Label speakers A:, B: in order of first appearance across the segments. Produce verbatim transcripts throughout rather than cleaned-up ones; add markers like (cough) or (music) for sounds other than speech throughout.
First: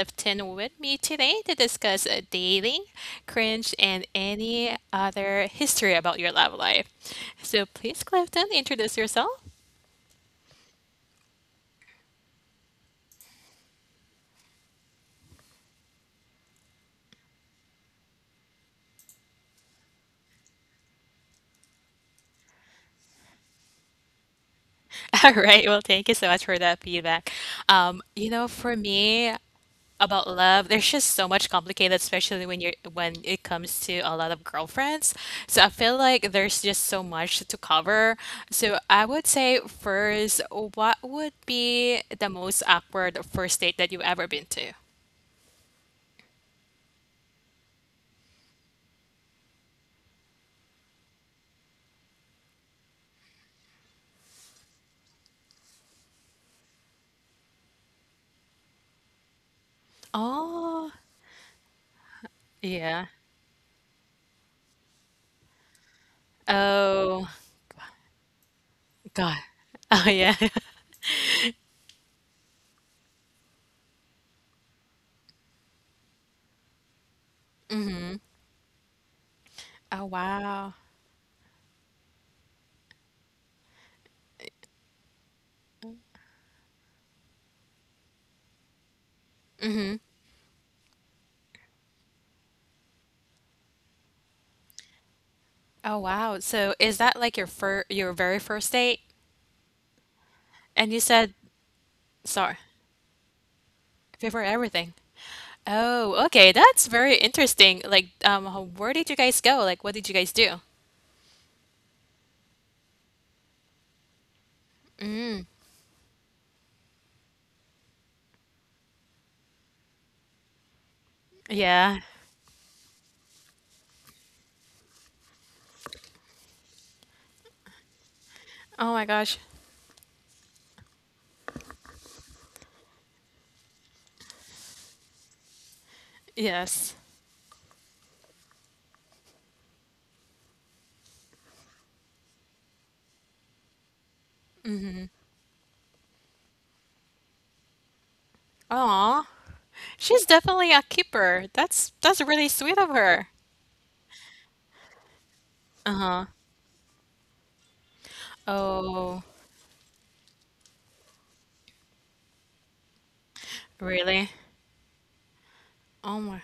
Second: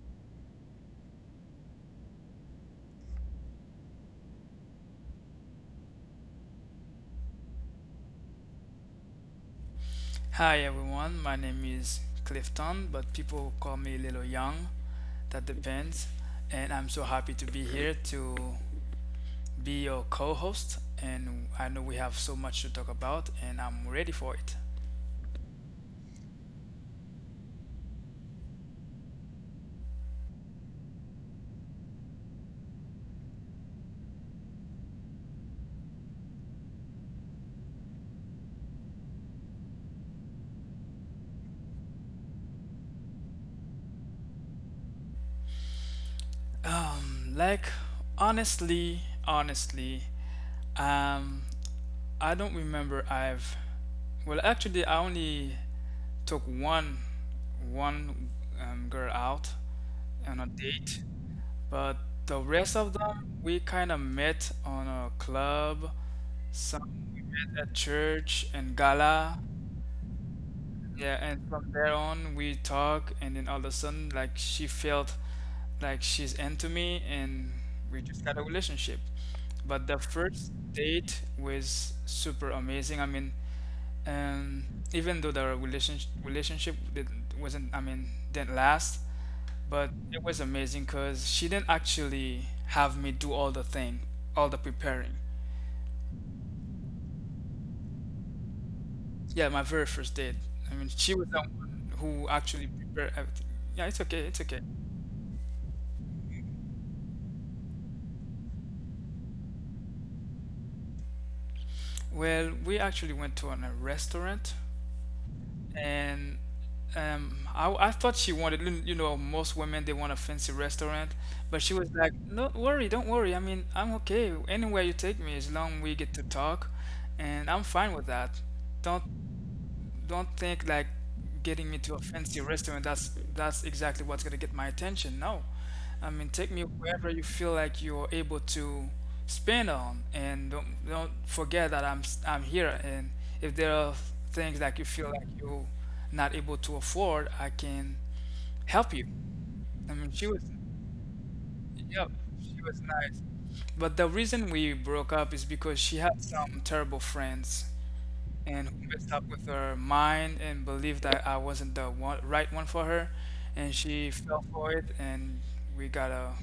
A: Clifton with me today to discuss uh, dating, cringe, and any other history about your love life. So please, Clifton, introduce yourself.
B: Hi everyone, my name is Clifton, but people call me Little Young. That depends. And I'm so happy to be here to be your co host. And I know we have so much to talk about, and I'm ready for it.
A: (laughs) All right. Well, thank you so much for that feedback. Um, you know, for me, about love. There's just so much complicated, especially when you're when it comes to a lot of girlfriends. So I feel like there's just so much to cover. So I would say first, what would be the most awkward first date that you've ever been to?
B: Um, like, honestly, honestly, um, I don't remember I've. Well, actually, I only took one, one um, girl out on a
A: Oh,
B: date. But the rest of
A: yeah.
B: them, we kind of met on a club. Some we
A: Oh,
B: met at church and
A: God.
B: gala.
A: Oh, yeah. (laughs)
B: Yeah, and from there on, we talk, and then all of a sudden, like she felt like she's into me, and we just got a relationship. But the
A: Oh,
B: first
A: wow.
B: date was super amazing. I mean, um, Even though the relationship relationship didn't, wasn't, I mean, didn't last, but it was amazing because she didn't actually have me do all the thing, all the preparing.
A: Oh, wow. So is that like your fir your very first date?
B: Yeah, my very first date. I mean,
A: And you
B: she was
A: said,
B: the one who
A: sorry,
B: actually prepared everything. Yeah, it's okay, it's
A: before
B: okay.
A: everything. Oh, okay. That's very interesting. Like, um, h- where did you guys go? Like, what did you guys do?
B: Well, we actually went to an, a restaurant, and um, I, I thought she wanted, you you know, most women they want a fancy restaurant, but she was
A: Yeah.
B: like, "No worry, don't worry. I mean, I'm okay. Anywhere you take me, as long we get to talk, and I'm fine with that.
A: Oh
B: Don't
A: my gosh.
B: don't think like getting me to a fancy restaurant, that's that's exactly what's gonna get my attention. No, I mean, take me
A: Yes.
B: wherever you feel like you're able to spend on, and don't don't forget that i'm s- I'm here, and if there are things that you feel like you're not able to afford, I can help you.
A: Aw.
B: I mean,
A: She's
B: she was,
A: definitely a keeper. That's
B: yep,
A: that's really
B: she
A: sweet
B: was
A: of
B: nice.
A: her.
B: But the reason we broke up is because she had some terrible friends, and we messed
A: Oh,
B: up with her mind and believed that I wasn't the one, right one for her, and she
A: really?
B: fell for it, and we got
A: Oh
B: a,
A: my.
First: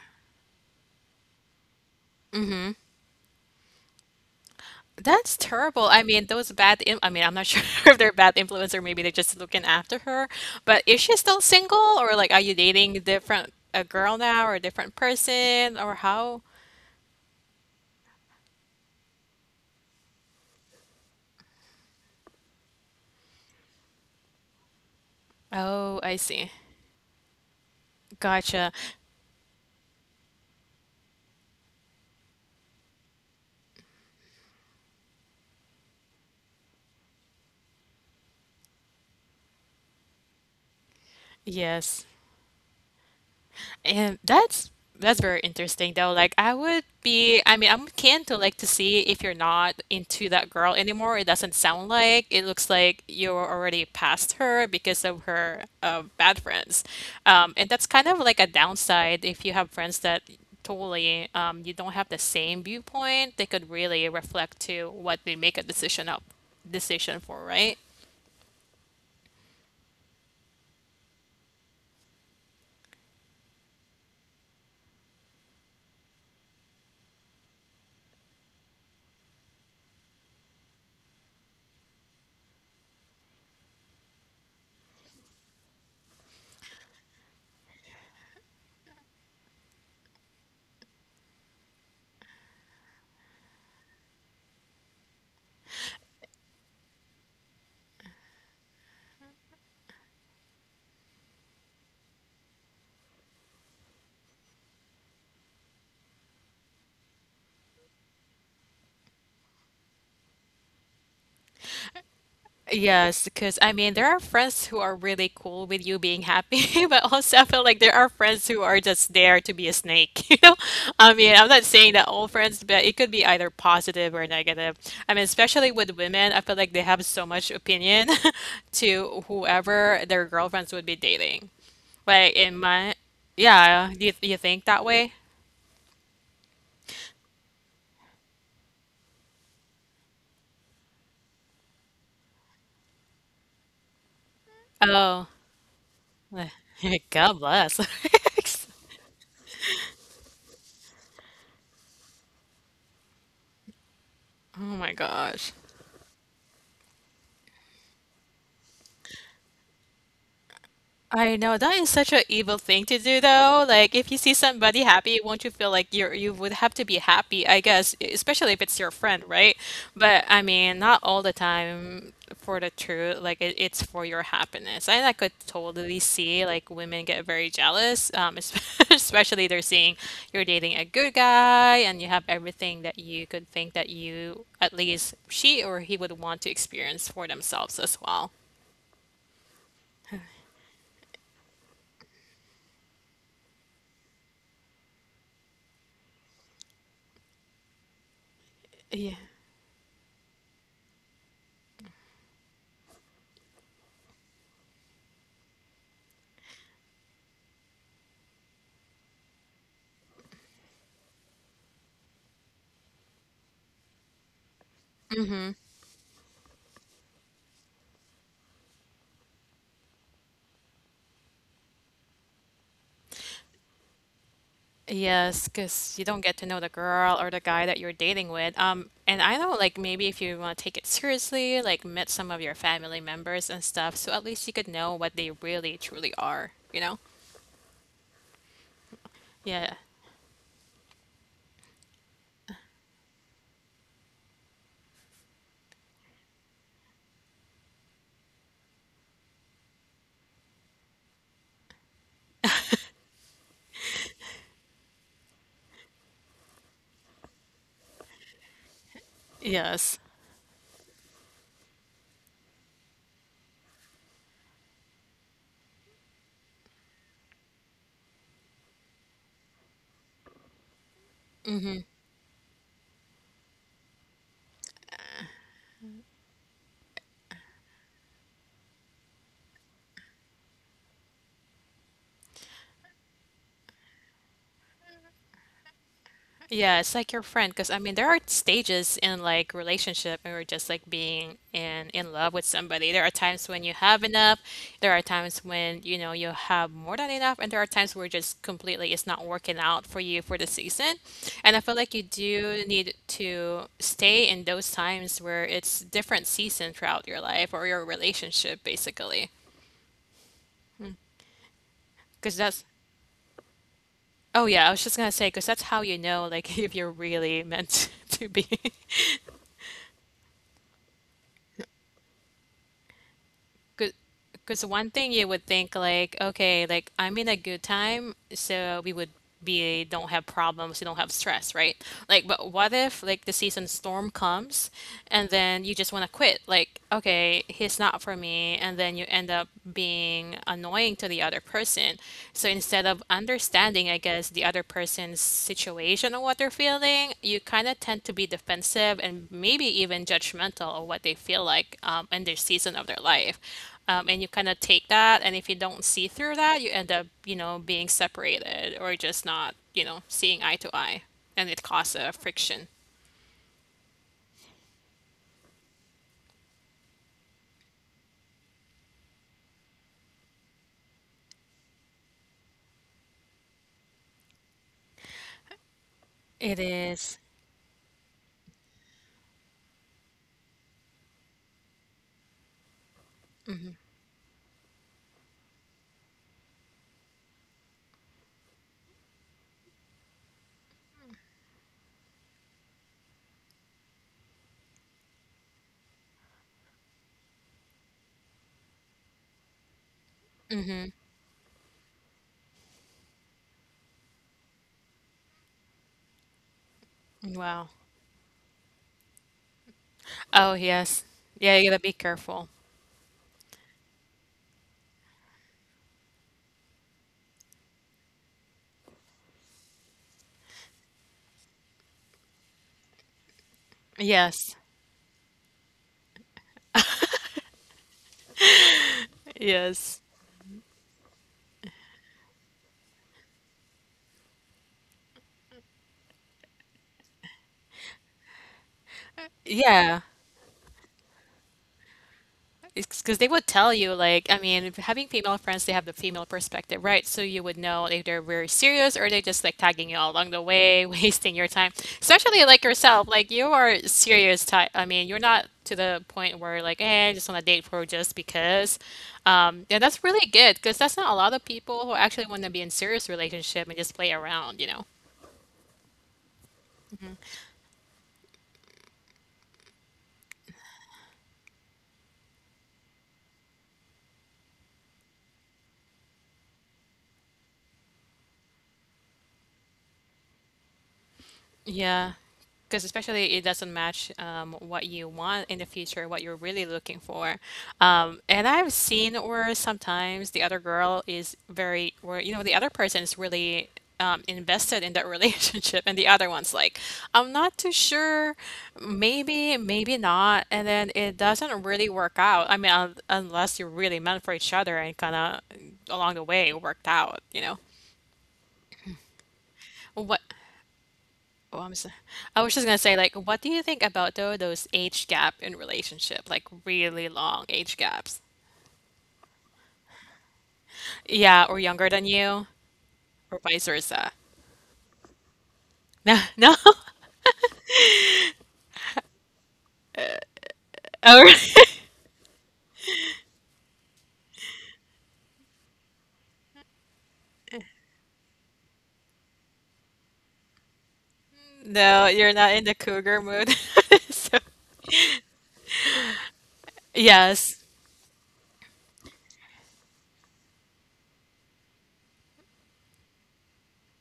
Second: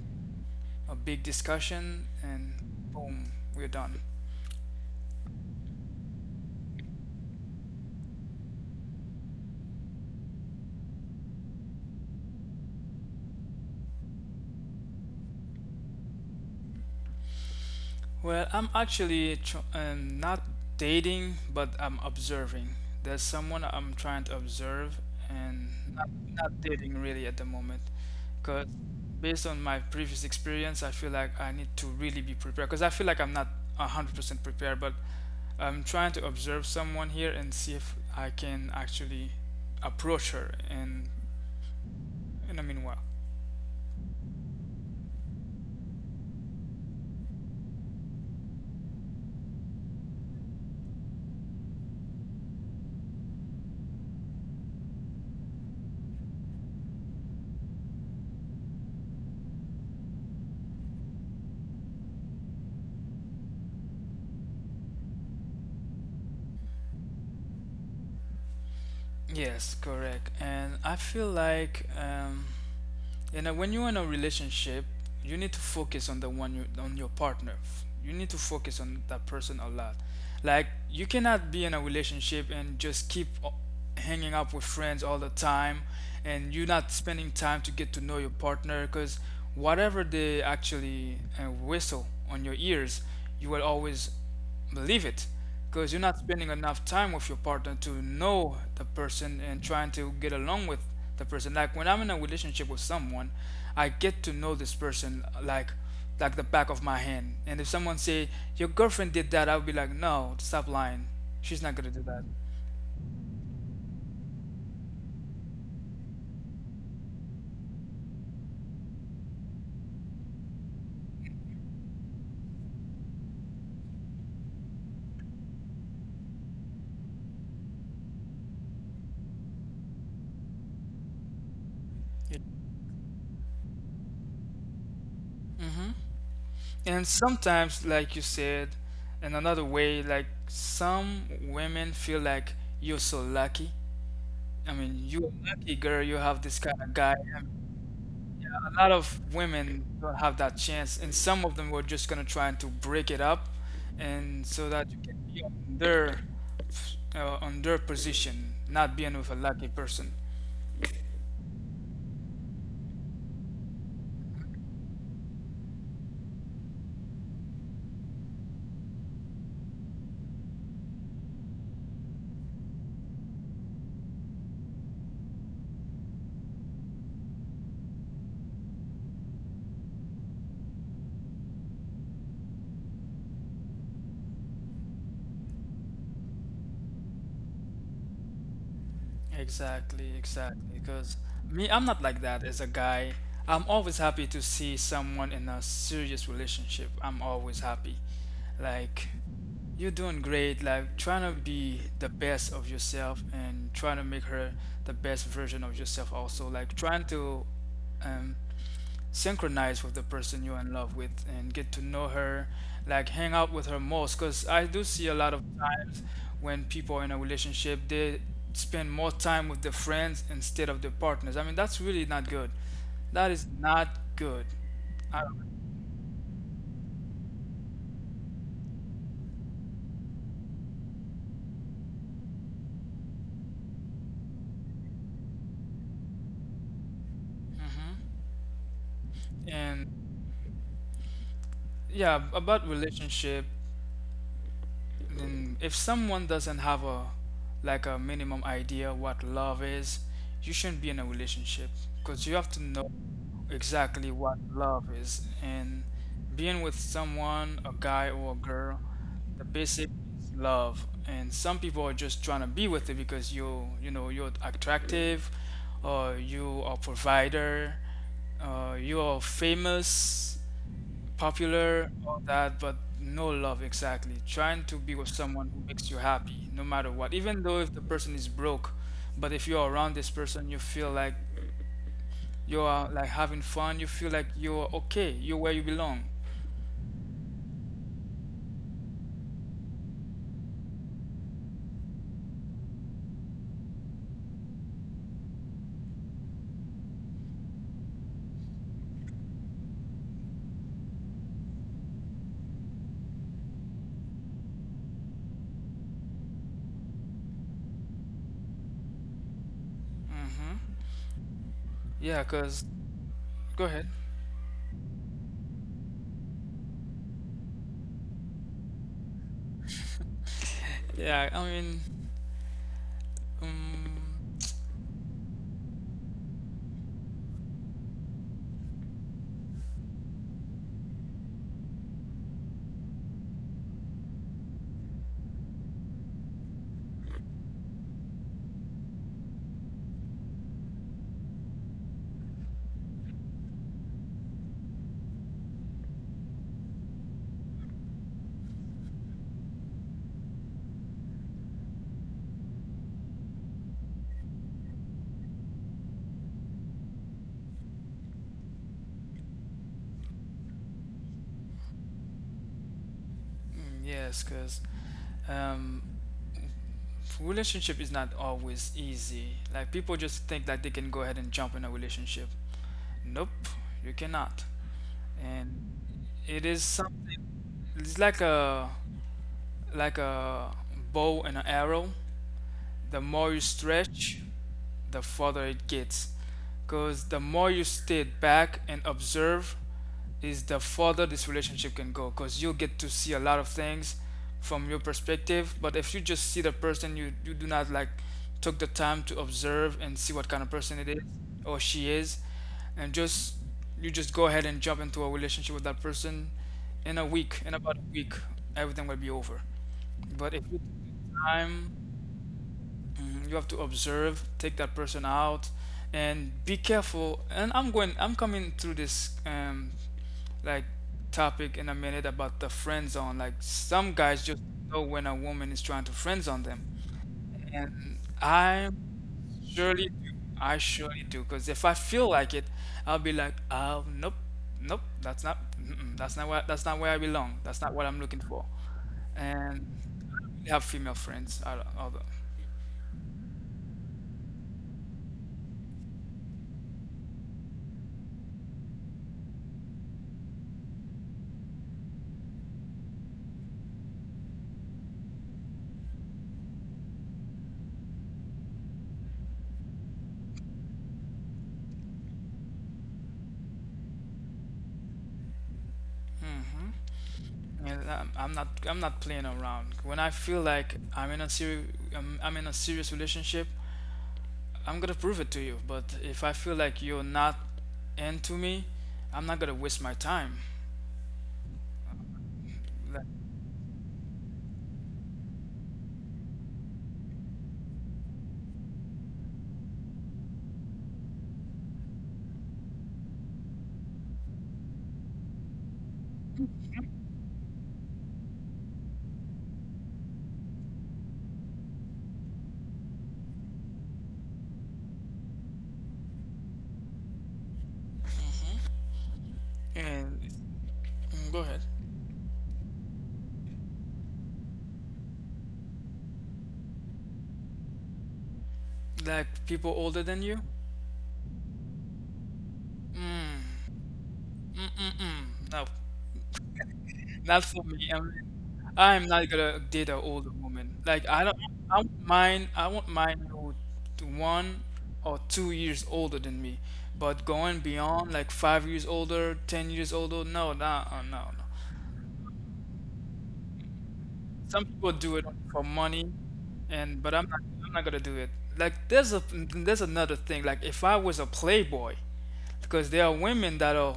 B: a big discussion, and boom, we're done.
A: That's terrible. I mean, those bad im I mean, I'm not (laughs) sure if they're bad influence or maybe they're just looking after her. But is she still single, or like are you dating a different a girl now, or a different person, or how?
B: Well, I'm actually tr- um, not dating, but I'm observing. There's someone I'm trying to observe, and
A: Oh,
B: not,
A: I see.
B: not dating really at the moment. Because
A: Gotcha.
B: based on my previous experience, I feel like I need to really be prepared. Because I feel like I'm not one hundred percent prepared, but I'm trying to observe someone here and see if I can actually approach her. And
A: Yes.
B: in a meanwhile.
A: And that's that's very interesting though. Like I would be, I mean, I'm keen to like to see if you're not into that girl anymore. It doesn't sound like, it looks like you're already past her because of her uh, bad friends. Um, and that's kind of like a downside if you have friends that totally um, you don't have the same viewpoint, they could really reflect to what they make a decision up decision for, right?
B: Yes, correct. And I feel like. Um, You know, when you're in a relationship, you need to focus on the one you, on your partner. You need to focus on that person a lot. Like you cannot be in a relationship and just keep o- hanging up with friends all the time, and you're not spending time to get to know your partner. Because whatever they actually uh, whistle on your ears, you will always believe it, because you're not spending enough time with your partner to know the person and trying to get along with the person. Like when I'm in a relationship with someone, I get to know this person like like the back of my hand. And if someone say your girlfriend did that, I'll be like, no, stop lying. She's not gonna do that.
A: Yes, because I mean, there are friends who are really cool with you being happy, (laughs) but also I feel like there are friends who are just there to be a snake, (laughs) you know? I mean, I'm not saying that all friends, but it could be either positive or negative. I mean, especially with women, I feel like they have so much opinion (laughs) to whoever their girlfriends would be dating. Like in my, yeah, you you think that way?
B: Mm hmm And sometimes, like you said, in another way, like some women feel like you're so lucky. I mean, you're
A: Oh,
B: lucky, girl. You have this kind of guy.
A: (laughs) God bless. (laughs)
B: A lot of women don't have that chance, and some of them were just gonna try to break it up, and so
A: Oh
B: that you
A: my
B: can be on
A: gosh.
B: their uh, on their position, not being with a lucky person.
A: I know that is such an evil thing to do, though. Like, if you see somebody happy, won't you feel like you're you would have to be happy, I guess, e, especially if it's your friend, right? But I mean, not all the time for the truth. Like, it, it's for your happiness. And I could totally see like women get very jealous, um, es- (laughs) especially they're seeing you're dating a good guy and you have everything that you could think that you at least she or he would want to experience for themselves as well.
B: Exactly, exactly. Because me, I'm not like that as a guy. I'm always happy to see someone in a serious relationship. I'm always happy, like.
A: Yeah.
B: You're doing great, like trying to be the best of yourself and trying to make her the best version of yourself also, like trying to um, synchronize with the person you're in love with and get to know her, like hang out with her most. Because I do see a lot of times when people are in a relationship, they spend more time with their friends instead of their partners. I mean, that's really not good. That is not good. I don't,
A: Yes, because you don't get to know the girl or the guy that you're dating with. Um, and I know, like, maybe if you want to take it seriously, like, meet some of your family members and stuff, so at least you could know what they really truly are, you know?
B: hmm
A: Yeah.
B: And yeah, about relationship. Then if someone doesn't have a like a minimum idea what love is, you shouldn't be in a relationship because you have to know exactly what love is. And being with someone, a guy or a girl, the basic
A: Yes.
B: is love. And some people are just trying to be with it because you you know you're attractive, or you are a provider, uh, you are famous, popular, all that, but no love exactly. Trying to be with someone who makes you happy, no matter what. Even though if the person is broke, but if you're around this person, you feel like you are like having fun. You feel like you're okay. You're where you belong.
A: Yeah, it's like your friend, because I mean, there are stages in like relationship and we're just like being in in love with somebody. There are times when you have enough, there are times when you know you have more than enough, and there are times where just completely it's not working out for you for the season. And I feel like you do need to stay in those times where it's different season throughout your life or your relationship, basically.
B: Mm-hmm. Yeah,
A: Because
B: cause
A: that's,
B: go ahead.
A: oh yeah, I was just gonna say, because that's how you know like (laughs) if you're really meant (laughs) to be.
B: Yeah, I mean,
A: (laughs)
B: um,
A: Because one thing you would think like, okay, like I'm in a good time, so we would be, don't have problems, you don't have stress, right? Like, but what if like the season storm comes and then you just want to quit? Like, okay, he's not for me, and then you end up being annoying to the other person. So instead of understanding, I guess, the other person's situation or what they're feeling, you kind of tend to be defensive and maybe even judgmental of what they feel like um, in their season of their life um, and you kind of take that, and if you don't see through that you end up, you know, being separated or just not, you know, seeing eye to eye, and it causes a friction.
B: mm, yes, cause um, relationship is not always easy. Like people just think that they can go ahead and jump in a relationship. Nope, you cannot. And It
A: It
B: is something.
A: is.
B: It's like a like a bow and an arrow, the more you stretch, the further it gets. Because the more you stay back and observe, is the further this relationship can go. Because you'll get to see a lot of things from your perspective. But if you just see the person, you, you do not like took the time to observe and see what kind of person it is or she is, and just you just go ahead and jump into a relationship with that person in a week, in
A: Wow.
B: about a week, everything will be over. But if
A: Oh
B: you
A: yes.
B: take the
A: Yeah, you
B: time.
A: gotta be careful.
B: Mhm, you have to observe, take that person out, and be careful. And I'm going, I'm coming through this um, like topic in a minute about the friend zone. Like some guys just
A: Yes.
B: know when a woman is trying to friend zone them, and I surely do.
A: Yes.
B: I surely do, because if I feel like it, I'll be like, oh, nope, nope, that's not, mm-mm, that's not where, that's not where I belong. That's not what I'm looking for. And
A: Yeah.
B: I have female friends. I don't, although.
A: It's because they would tell you, like, I mean, if having female friends, they have the female perspective, right? So you would know if they're very serious or they're just like tagging you all along the way, (laughs) wasting your time. Especially like yourself, like you are serious type. I mean, you're not to the point where like, eh, I just want to date for just because. Um, yeah, that's really good because that's not a lot of people who actually want to be in serious relationship and just play around, you know.
B: Yeah, I'm I'm not I'm not playing around. When I feel like I'm in a serious I'm, I'm in a serious relationship, I'm gonna prove it to you. But if I feel like you're not into me, I'm not gonna waste my time.
A: Yeah, because
B: Like,
A: especially it doesn't match um, what you want in the future, what you're really looking for. Um, and I've seen where sometimes the other girl is very, where you know the other person is really um, invested in that (laughs) relationship, and the other one's like, I'm not too sure, maybe, maybe not, and then it doesn't really work out. I mean, un unless you're really meant for each other and kind of along the way worked out, you know.
B: and
A: What?
B: mm, go ahead.
A: Oh, I'm so, I was just gonna say, like, what do you think about though those age gap in relationship, like really long age gaps?
B: Like people older than you?
A: Yeah, or younger than you,
B: Mm,
A: or vice versa.
B: mm, mm, mm. No.
A: No, no, (laughs)
B: Not for me. I mean, I'm not gonna date an older woman. Like
A: oh,
B: I don't.
A: right.
B: I want mine. I want mine who t- one or two years older than me. But going beyond like five years older, ten years older, no, no, uh, no, no.
A: No, you're not in the cougar mood. (laughs) So,
B: Some people do it for money, and but I'm not
A: yes.
B: I'm not gonna do it. Like there's a there's another thing. Like if I was a playboy, because there are women that are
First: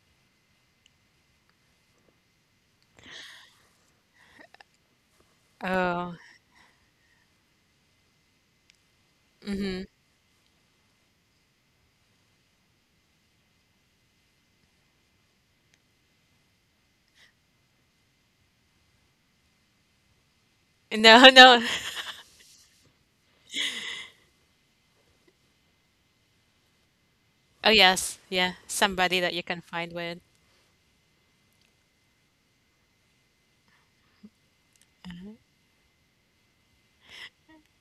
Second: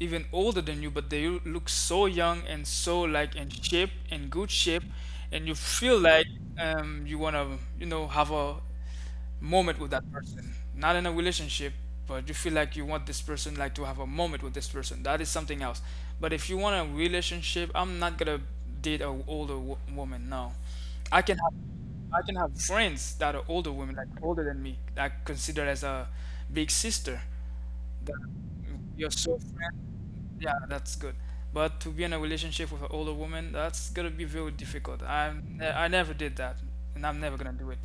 B: even older than you, but they look so young and so like in shape, in good shape, and you feel
A: Oh,
B: like um you wanna, you know, have a moment with that person, not in a relationship, but you feel like you want this person, like to have a moment with this person, that is something else. But if you want a relationship, I'm not gonna date a older w- woman, no. i
A: no,
B: can have
A: no.
B: I can have friends that are older women, like older than me, that I consider as a big sister,
A: Oh,
B: that
A: yes. Yeah,
B: you're
A: somebody that
B: so
A: you can
B: friend,
A: find with.
B: yeah, that's good. But to be in a relationship with an older woman, that's gonna be very difficult. i'm I never did that, and I'm never gonna do it.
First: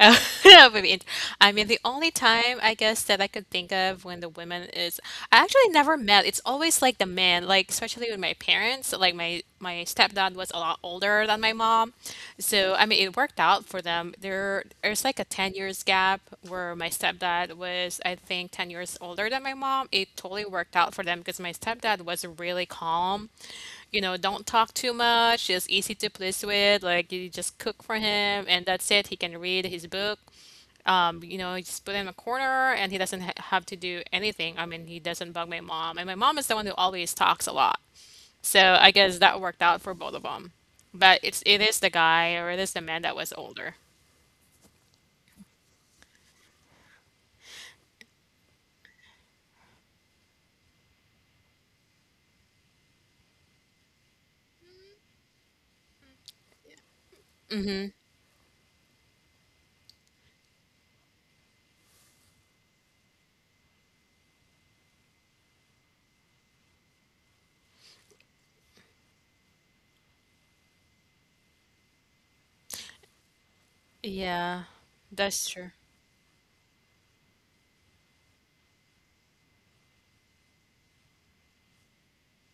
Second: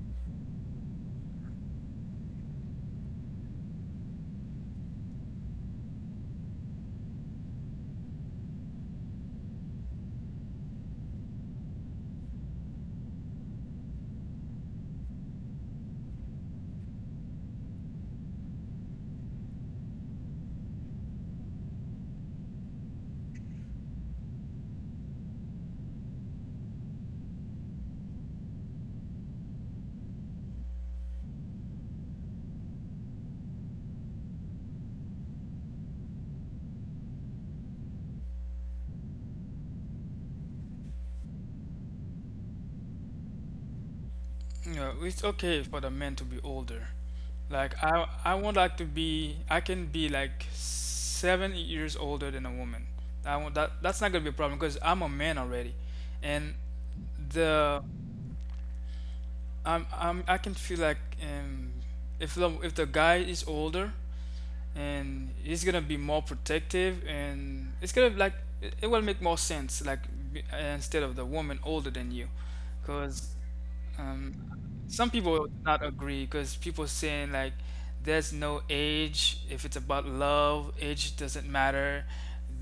A: Oh, (laughs) that would be int- I mean, the only time I guess that I could think of when the women is, I actually never met. It's always like the men, like especially with my parents. Like my my stepdad was a lot older than my mom, so I mean it worked out for them. There there's like a ten years gap where my stepdad was, I think, ten years older than my mom. It totally worked out for them because my stepdad was really calm, you know, don't talk too much, just easy to please with, like you just cook for him, and that's it. He can read his book. Um, you know, you just put him in a corner and he doesn't ha have to do anything. I mean, he doesn't bug my mom. And my mom is the one who always talks a lot. So I guess that worked out for both of them. But it's it is the guy, or it is the man that was older.
B: Yeah, it's okay for the men to be older. Like I I want like to be, I can be like seven years older than a woman. I want that, that's not gonna be a problem because I'm a man already, and the I'm I'm I can feel like um if the if the guy is older and he's gonna be more protective, and it's gonna like it, it will make more sense, like be- uh, instead of the woman older than you, because um,
A: Yeah,
B: some people
A: that's
B: would
A: true.
B: not agree because people saying like there's no age if it's about love, age doesn't matter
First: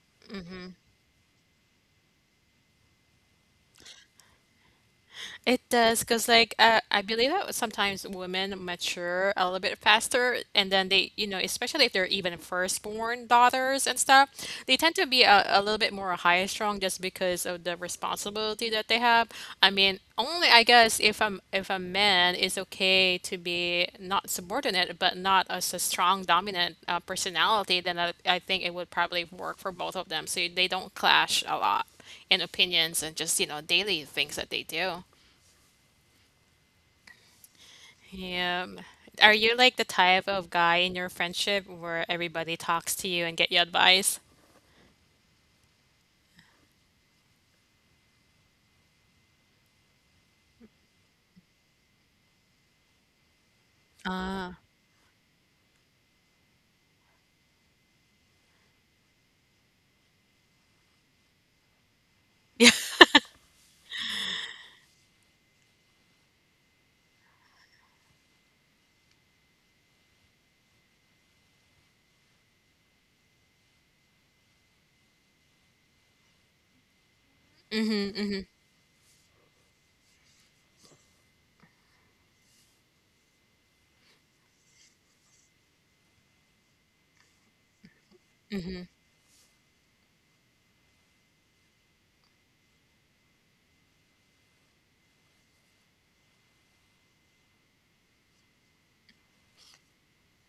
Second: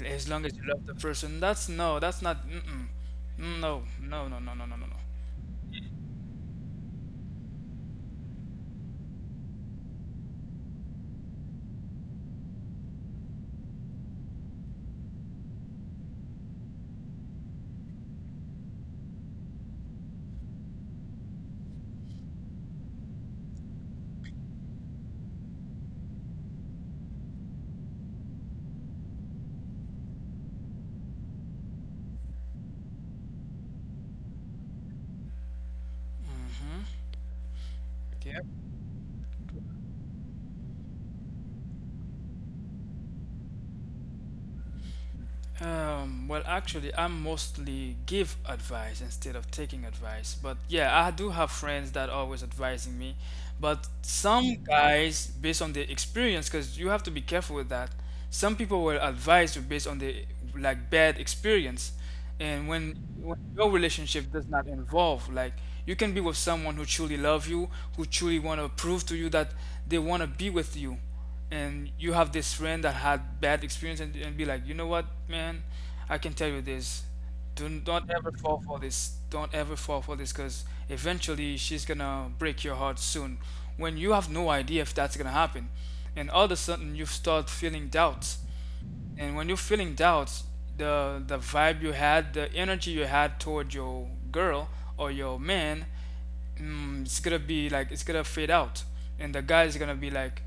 B: as long as you love the person. That's no, that's not. Mm-mm. No, no, no, no, no, no, no, no.
A: It does, because like uh, I believe that sometimes women mature a little bit faster, and then they, you know, especially if they're even firstborn daughters and stuff, they tend to be a, a little bit more high strung just because of the responsibility that they have. I mean, only I guess if I'm if a man is okay to be not subordinate, but not as a strong dominant uh, personality, then I, I think it would probably work for both of them, so they don't clash a lot in opinions and just, you know, daily things that they do.
B: Yeah.
A: Yeah. Are you like the type of guy in your friendship where everybody talks to you and get you advice?
B: Um, well, actually, I mostly give advice instead of taking advice. But yeah, I do have friends that always advising me. But some guys, based on their experience, because you have to be careful with that. Some people will advise you based on their like bad experience, and when when your relationship does not involve like you can be with someone who truly love you, who truly want to prove to you that they want to be with you, and you have this friend that had bad experience and, and be like, you know what man, I can tell you this. Do don't ever fall for this, don't ever fall for this, because eventually she's gonna break your heart soon when you have no idea if that's gonna happen. And all of a sudden you start feeling doubts, and when you're feeling doubts, the the vibe you had, the energy you had toward your girl or your man, mm, it's gonna be like it's gonna fade out. And the guy's gonna be like,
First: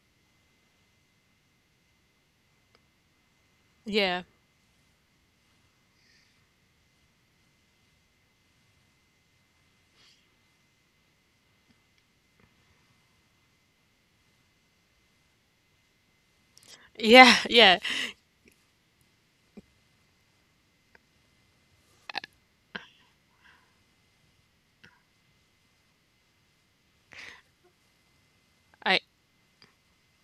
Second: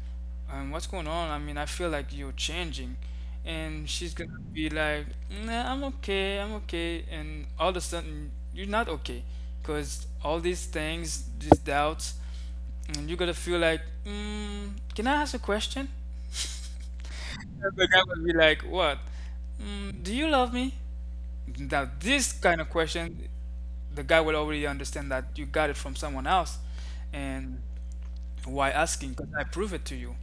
B: um, "What's going on? I mean, I feel like you're changing." And she's
A: Yeah.
B: gonna be like, "Nah, I'm okay, I'm okay." And all of a sudden you're not okay, cause all these things, these doubts. And you're gonna feel like, mm, "Can I ask a question?"
A: Yeah, (laughs) yeah.
B: The guy would be like, "What? Mm, do you love me?" Now, this kind of question, the guy will already understand that you got it from someone else, and why
A: I
B: asking? Because I prove it to you.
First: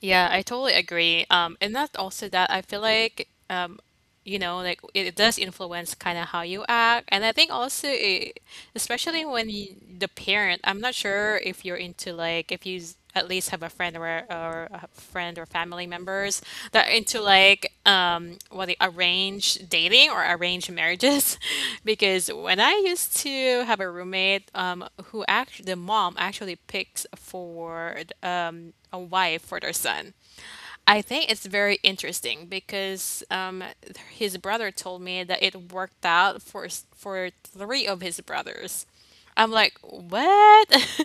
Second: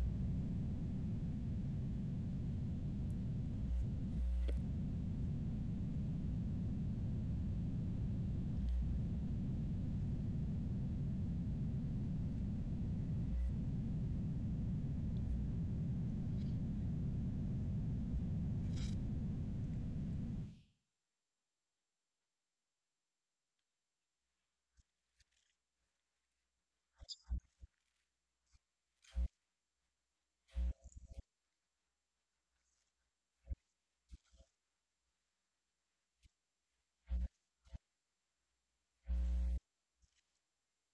A: yeah, I totally agree. Um, and that's also that I feel like um. you know, like it, it does influence kind of how you act. And I think also it, especially when you, the parent, I'm not sure if you're into like if you s- at least have a friend or a- or a friend or family members that are into like um what they arrange dating or arrange marriages (laughs) because when I used to have a roommate um who actually the mom actually picks for um a wife for their son. I think it's very interesting because um, th- his brother told me that it worked out for s- for three of his brothers. I'm like, what? (laughs)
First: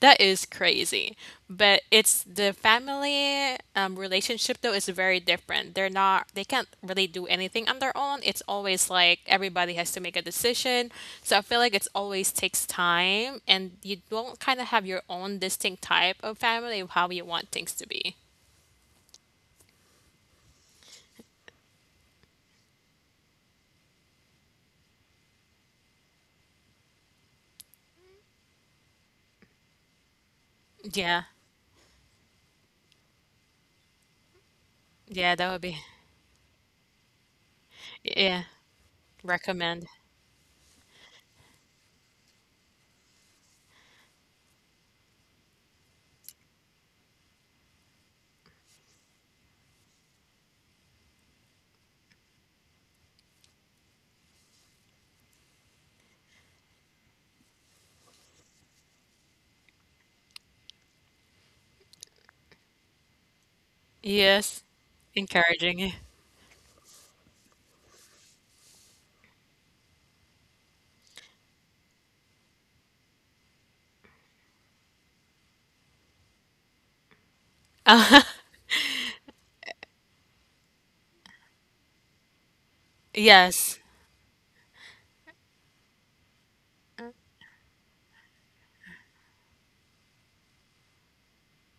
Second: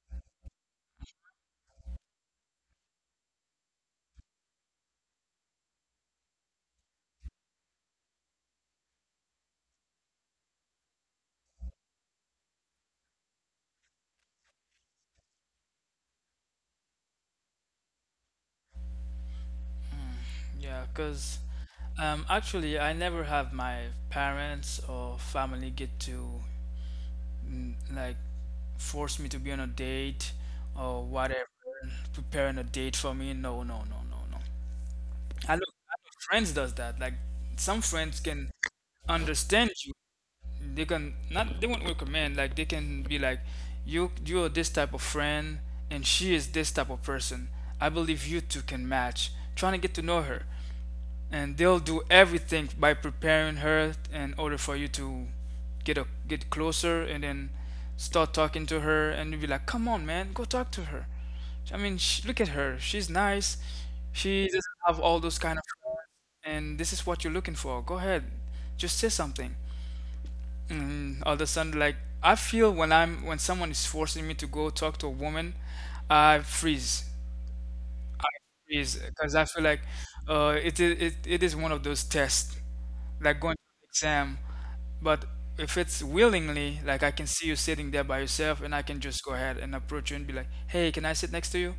A: That is crazy. But it's the family um, relationship though is very different. They're not they can't really do anything on their own. It's always like everybody has to make a decision. So I feel like it's always takes time and you don't kind of have your own distinct type of family of how you want things to be.
B: Yeah, because um, actually, I never have my parents or family get to mm, like force me to be on a date or
A: Yeah.
B: whatever, preparing a date for me. No, no, no, no, no.
A: Yeah, that
B: I
A: would
B: look,
A: be,
B: I look friends does that. Like some friends
A: yeah,
B: can understand.
A: recommend.
B: They can not They won't recommend, like they can be like, you you are this type of friend and she is this type of person. I believe you two can match. Trying to get to know her, and they'll do everything by preparing her in order for you to get a get closer, and then start talking to her, and you'll be like, come on man, go talk to her. I mean, sh- look at her, she's nice, she
A: Yes,
B: doesn't have all those kind of
A: encouraging.
B: friends, and this is what you're looking for. Go ahead, just say something. Mm, all of a sudden, like I feel when I'm when someone is forcing me to go talk to a woman, I freeze. I freeze because I feel like uh, it, I- it it is one of those tests, like going to
A: Yes,
B: an exam. But if it's willingly, like I can see you sitting there by yourself, and I can just go ahead and approach you and be like, "Hey, can I sit next to you?"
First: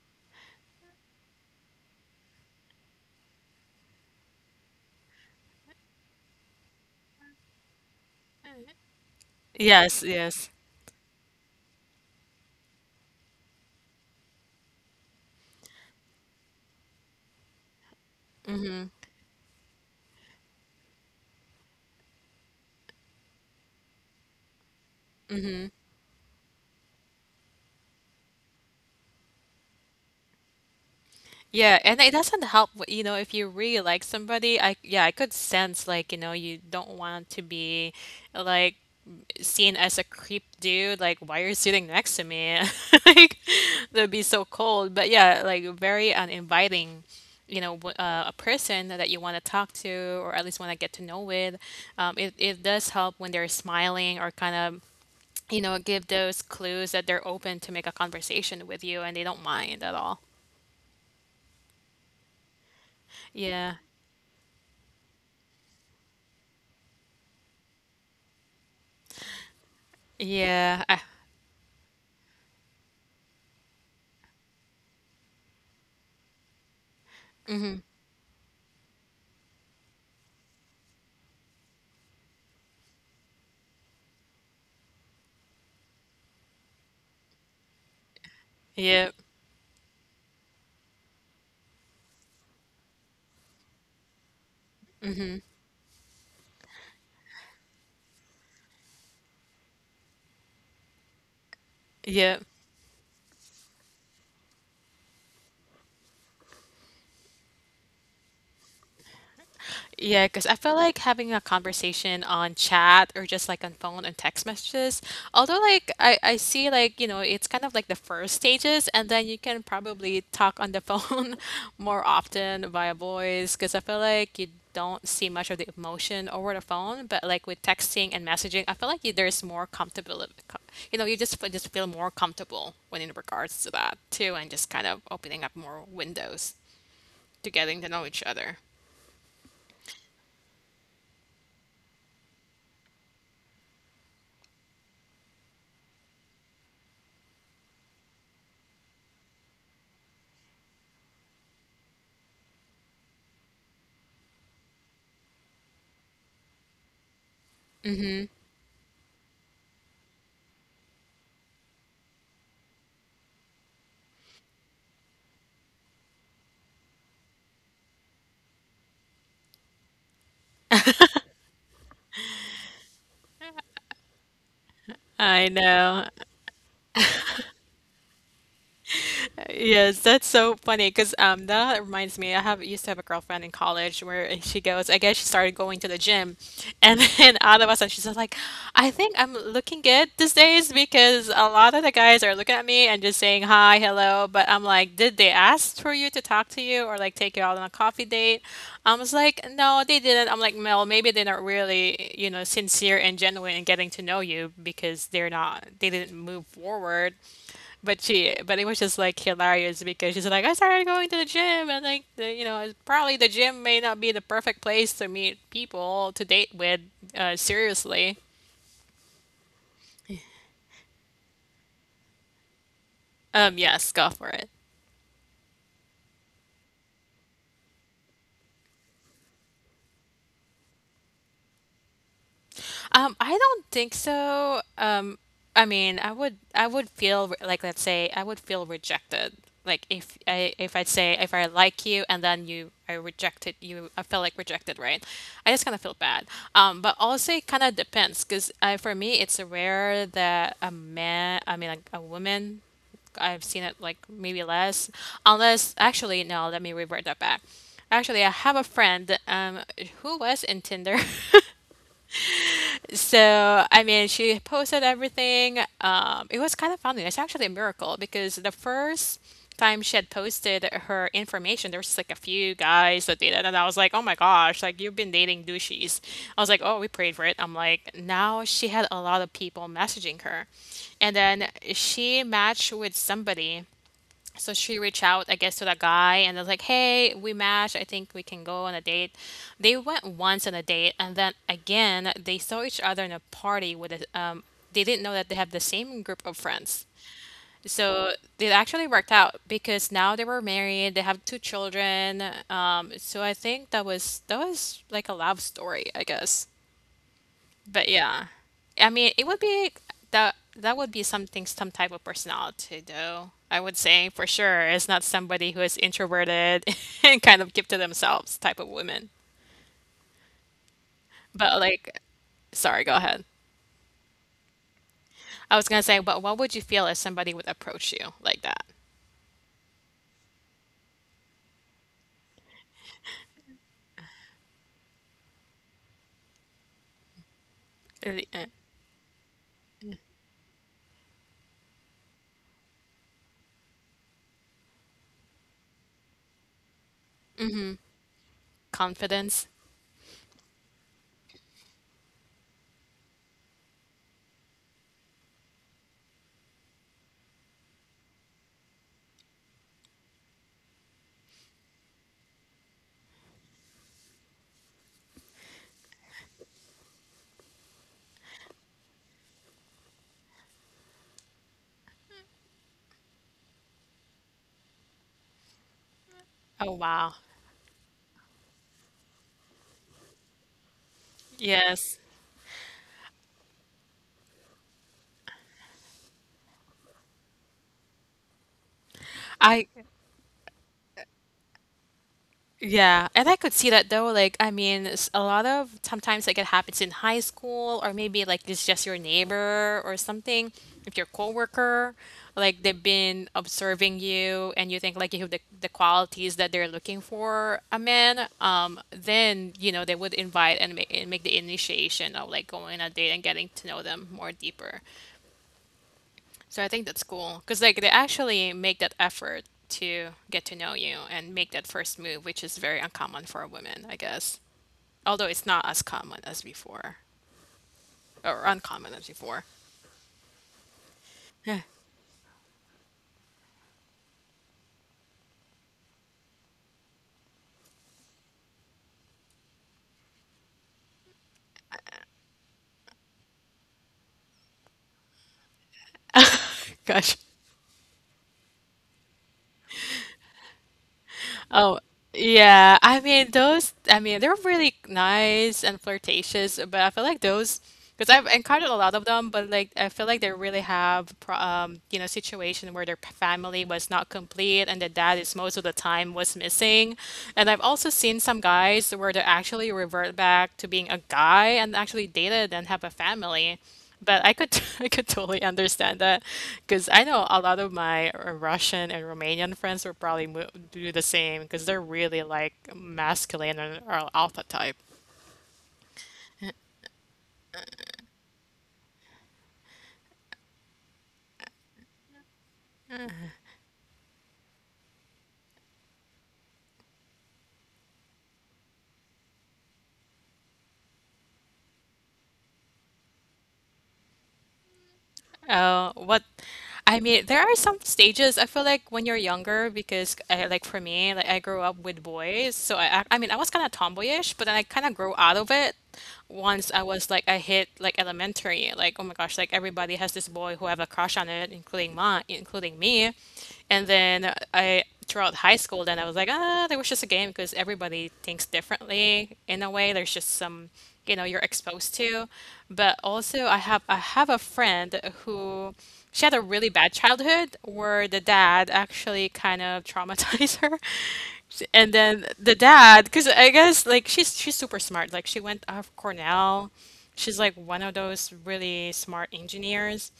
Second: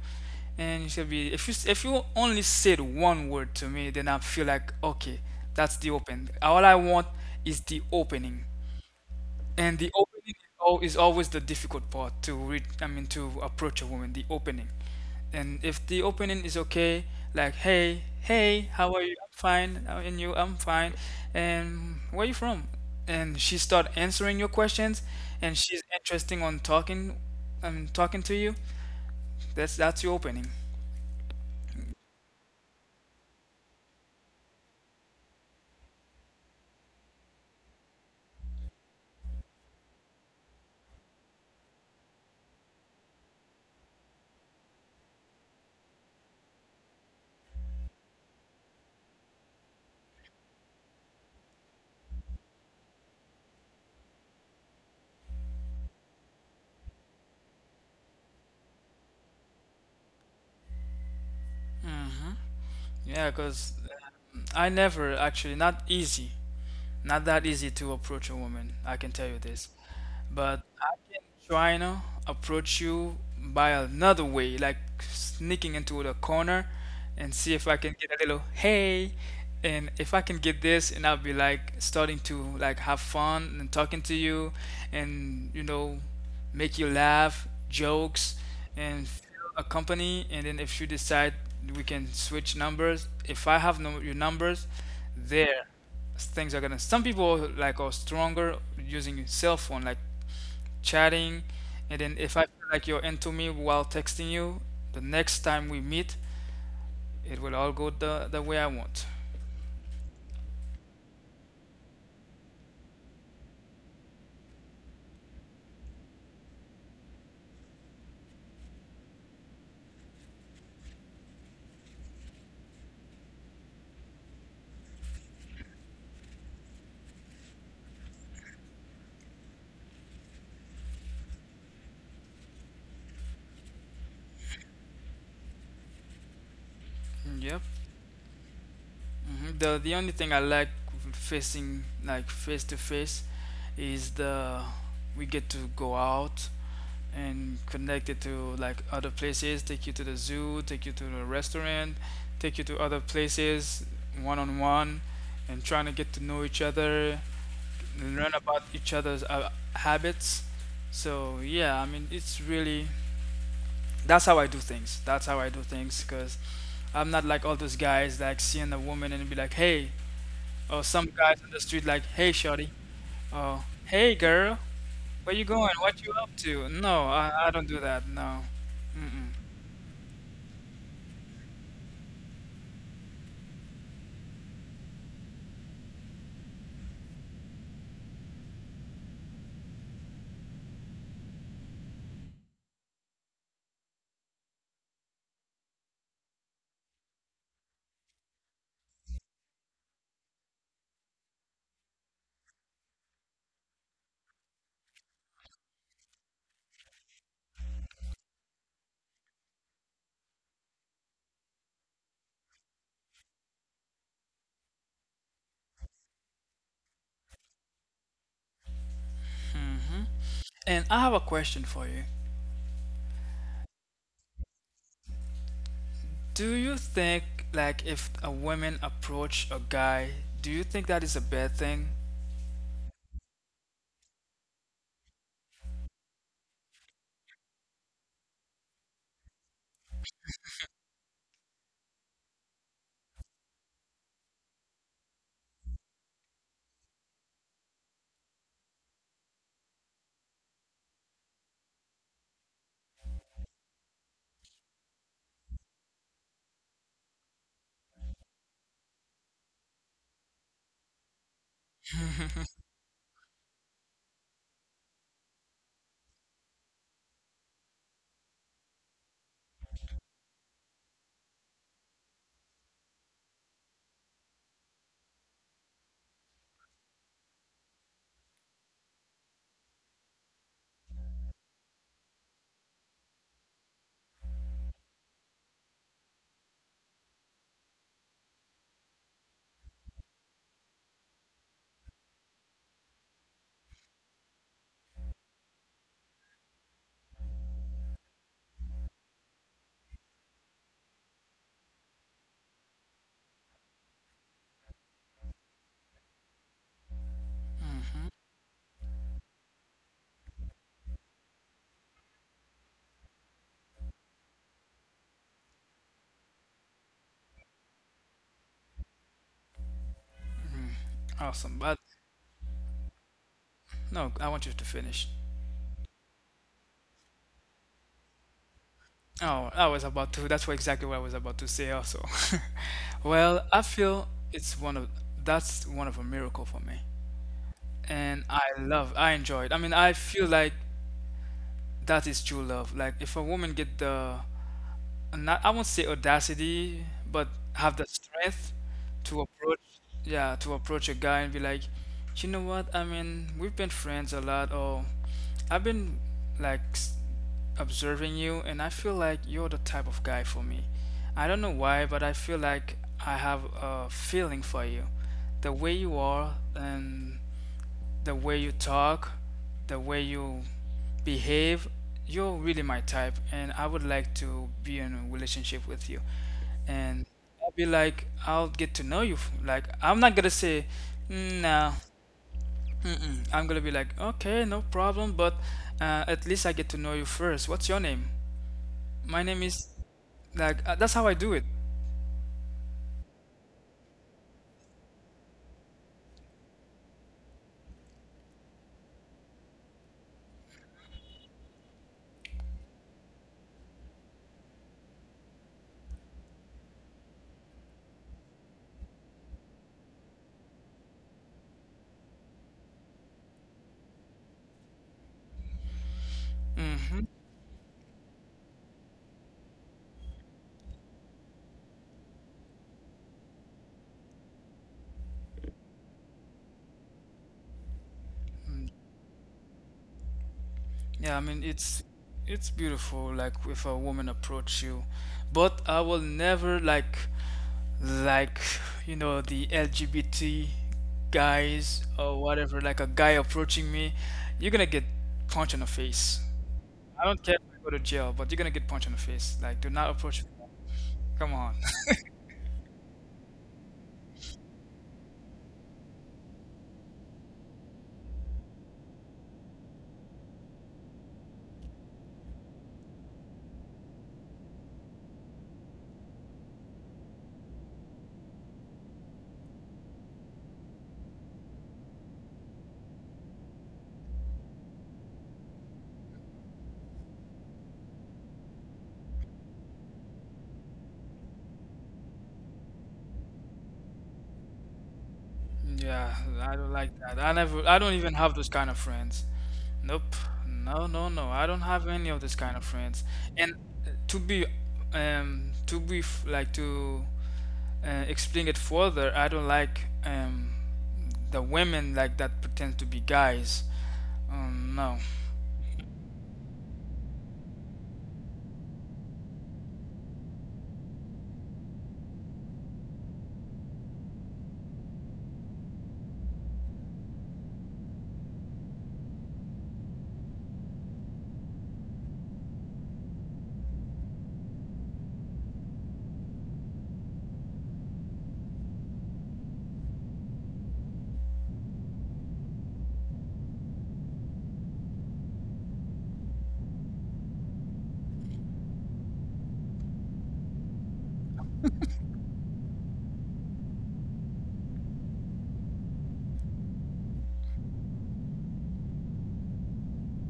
B: And you should be if you s- if you only said one word to me, then I feel like okay, that's the open. All I want is the opening. And the
A: yes,
B: opening
A: yes.
B: is al- is always the difficult part to read, I mean, to approach a woman, the opening. And if the opening is okay, like, hey, hey, how are you? I'm fine. How are you? I'm fine. And where are you from? And she start answering your questions, and she's interesting on talking, I mean, talking to you. That's that's your opening.
A: Yeah, and it doesn't help, w- you know, if you really like somebody, I yeah, I could sense like, you know, you don't want to be like seen as a creep dude, like why are you sitting next to me? (laughs) Like that'd be so cold. But yeah, like very uninviting, you know, w- uh, a person that you want to talk to or at least want to get to know with. Um, it it does help when they're smiling or kind of, you know, give those clues that they're open to make a conversation with you and they don't mind at all.
B: Hmm. Yeah, because
A: Yeah.
B: I never actually not easy. Not that easy to approach a woman, I can tell you this. But
A: Yeah,
B: I
A: I,
B: can try to approach you by another way, like sneaking into the corner and see if I can get a little hey. And if I can get this, and I'll be like starting to like have fun and talking to you, and you know, make you laugh, jokes, and
A: yeah,
B: feel a company. And then if you decide we can switch numbers, if I have no, your numbers, there things are gonna some people like are stronger using cell phone like chatting, and then if
A: yeah,
B: I feel like you're into me while texting you, the next time we meet it will all go the, the way I want.
A: yeah. Because I feel like having a conversation on chat or just like on phone and text messages. Although, like I, I see like you know it's kind of like the first stages, and then you can probably talk on the phone (laughs) more often via voice. Because I feel like you don't see much of the emotion over the phone, but like with texting and messaging, I feel like you, there's more comfortable. co- You know, you just f- just feel more comfortable when in regards to that too, and just kind of opening up more windows
B: Yep.
A: to getting to know each other.
B: hmm the the only thing I like facing like face to face is the we get to go out and connect it to like other places, take you to the zoo, take you to the restaurant, take you to other places one on one, and trying to get to know each other and learn about each other's uh, habits. So, yeah, I mean, it's really that's how I do things. That's how I do things because I'm not like all those guys like seeing a woman and be like, hey, or some guys on the street like, hey, shorty, or hey, girl, where you
A: I
B: going? What you
A: know.
B: up to? No, I, I don't do that. No. Mm-mm.
A: Yes, that's so funny because um that reminds me I have used to have a girlfriend in college where she goes I guess she started going to the gym and then (laughs) all of a sudden she's just like I think I'm looking good these days because a lot of the guys are looking at me and just saying hi hello, but I'm like, did they ask for you to talk to you or like take you out on a coffee date? I was like, no they didn't. I'm like, Mel, maybe they're not really, you know sincere and genuine in getting to know you because they're not, they didn't move forward. But she, but it was just like hilarious because she's like, I started going to the gym, and like, the, you know, probably the gym may not be the perfect place to meet people to date with, uh, seriously.
B: And I have a question for you.
A: Um, yes, go for it.
B: Do you think, like, if a woman approach a guy, do you think that is a bad thing?
A: Um, I don't think so. Um, I mean, I would I would feel re- like let's say I would feel rejected. Like if I if I say if I like you and then you I rejected you, I felt like rejected, right? I just kind of feel bad. Um, but also it kind of depends because uh, for me it's rare that a man, I mean like a woman I've seen it like maybe less, unless actually no, let me revert that back. Actually, I have a friend um who was in Tinder. (laughs)
B: (laughs)
A: So, I mean, she posted everything. Um, it was kind of funny. It's actually a miracle because the first time she had posted her information, there was like a few guys that did it, and I was like, "Oh my gosh! Like you've been dating douches." I was like, "Oh, we prayed for it." I'm like, now she had a lot of people messaging her, and then she matched with somebody, so she reached out, I guess, to that guy and I was like, "Hey, we match. I think we can go on a date." They went once on a date, and then again they saw each other in a party with a. Um, they didn't know that they have the same group of friends. So it actually worked out because now they were married. They have two children. Um, so I think that was that was like a love story, I guess. But
B: Mhm,
A: yeah, I mean, it would be that that would be something, some type of personality, though. I would say for sure, it's not somebody who is introverted (laughs) and kind of keep to themselves type of woman.
B: mhm. Awesome,
A: But
B: but
A: like, sorry, go ahead.
B: no, I want you to finish.
A: I was gonna say, but what would you feel if somebody would approach you like that?
B: Oh, I was about to. That's what exactly what I was about to say also. (laughs) Well, I feel it's one of that's one of a miracle for me. And
A: Really,
B: I
A: uh,
B: love, I enjoy it. I mean, I feel like that is true love. Like if a woman get the, not I won't say audacity, but have the strength to
A: confidence?
B: approach, yeah, to approach a guy and be like, you know what? I mean, we've been friends a lot, or I've been like s- observing you, and I feel like you're the type of guy for me. I don't know why, but I feel like I have a feeling for you. The way you are, and the way you talk, the way you behave, you're really my type, and I would like to be in a relationship with you,
A: Oh
B: and
A: wow.
B: I'll be like, I'll get to know you. f- Like, I'm not gonna say, "Mm, nah,
A: Yes.
B: mm-mm." I'm gonna be like, okay, no problem, but uh, at least I get to know you first. What's your name? My name is,
A: I.
B: like, uh, that's how I do it.
A: Yeah, and I could see that though. Like, I mean, s- a lot of sometimes like it happens in high school, or maybe like it's just your neighbor or something, if your coworker, like they've been observing you, and you think like you have the the qualities that they're looking for a man. Um, then you know they would invite and make and make the initiation of like going on a date and getting to know them more deeper. So I think
B: Mm-hmm.
A: that's cool because like they actually make that effort to get to know you and make that first move, which is very uncommon for a woman, I guess. Although it's not as common as before, or
B: Mm,
A: uncommon as before.
B: Yeah, I mean, it's it's beautiful, like, if a woman approach you, but I will never like. Like you know the L G B T guys or whatever, like a guy approaching me, you're gonna get punched in the face.
A: (laughs)
B: I don't
A: Gosh.
B: care if I go to jail, but you're gonna get punched in the face. Like, do not approach me. Come on. (laughs)
A: Oh, yeah. I mean, those, I mean, they're really nice and flirtatious, but I feel like those, because I've encountered a lot of them, but like, I feel like they really have, pro- um, you know, situation where their p- family was not complete and the dad is most of the time was missing. And I've also seen some guys where they actually revert back to being a guy and actually dated and have a family. But I could (laughs) I could totally understand that because I know a lot of my uh, Russian and Romanian friends would probably mo do the same because they're really like masculine and are alpha type.
B: Yeah, I don't like that. I never, I don't even have those kind of friends. Nope. No, no, no. I don't have any of this kind of friends. And uh, to be, um, to be f- like to uh, explain it further, I don't like um, the women like that pretend to be guys. Um, no.
A: Uh, what I mean, there are some stages I feel like when you're younger because I, like for me, like I grew up with boys, so I I I mean I was kind of tomboyish, but then I kind of grew out of it once I was like I hit like elementary, like oh my gosh, like everybody has this boy who have a crush on it, including my including me, and then I throughout high school, then I was like, ah, there was just a game because everybody thinks differently in a way. There's just some, you know, you're exposed to. But also, I have I have a friend who she had a really bad childhood where the dad actually kind of traumatized (laughs) her. And then the dad, because I guess like she's she's super smart. Like she went off Cornell. She's like one of those really smart engineers.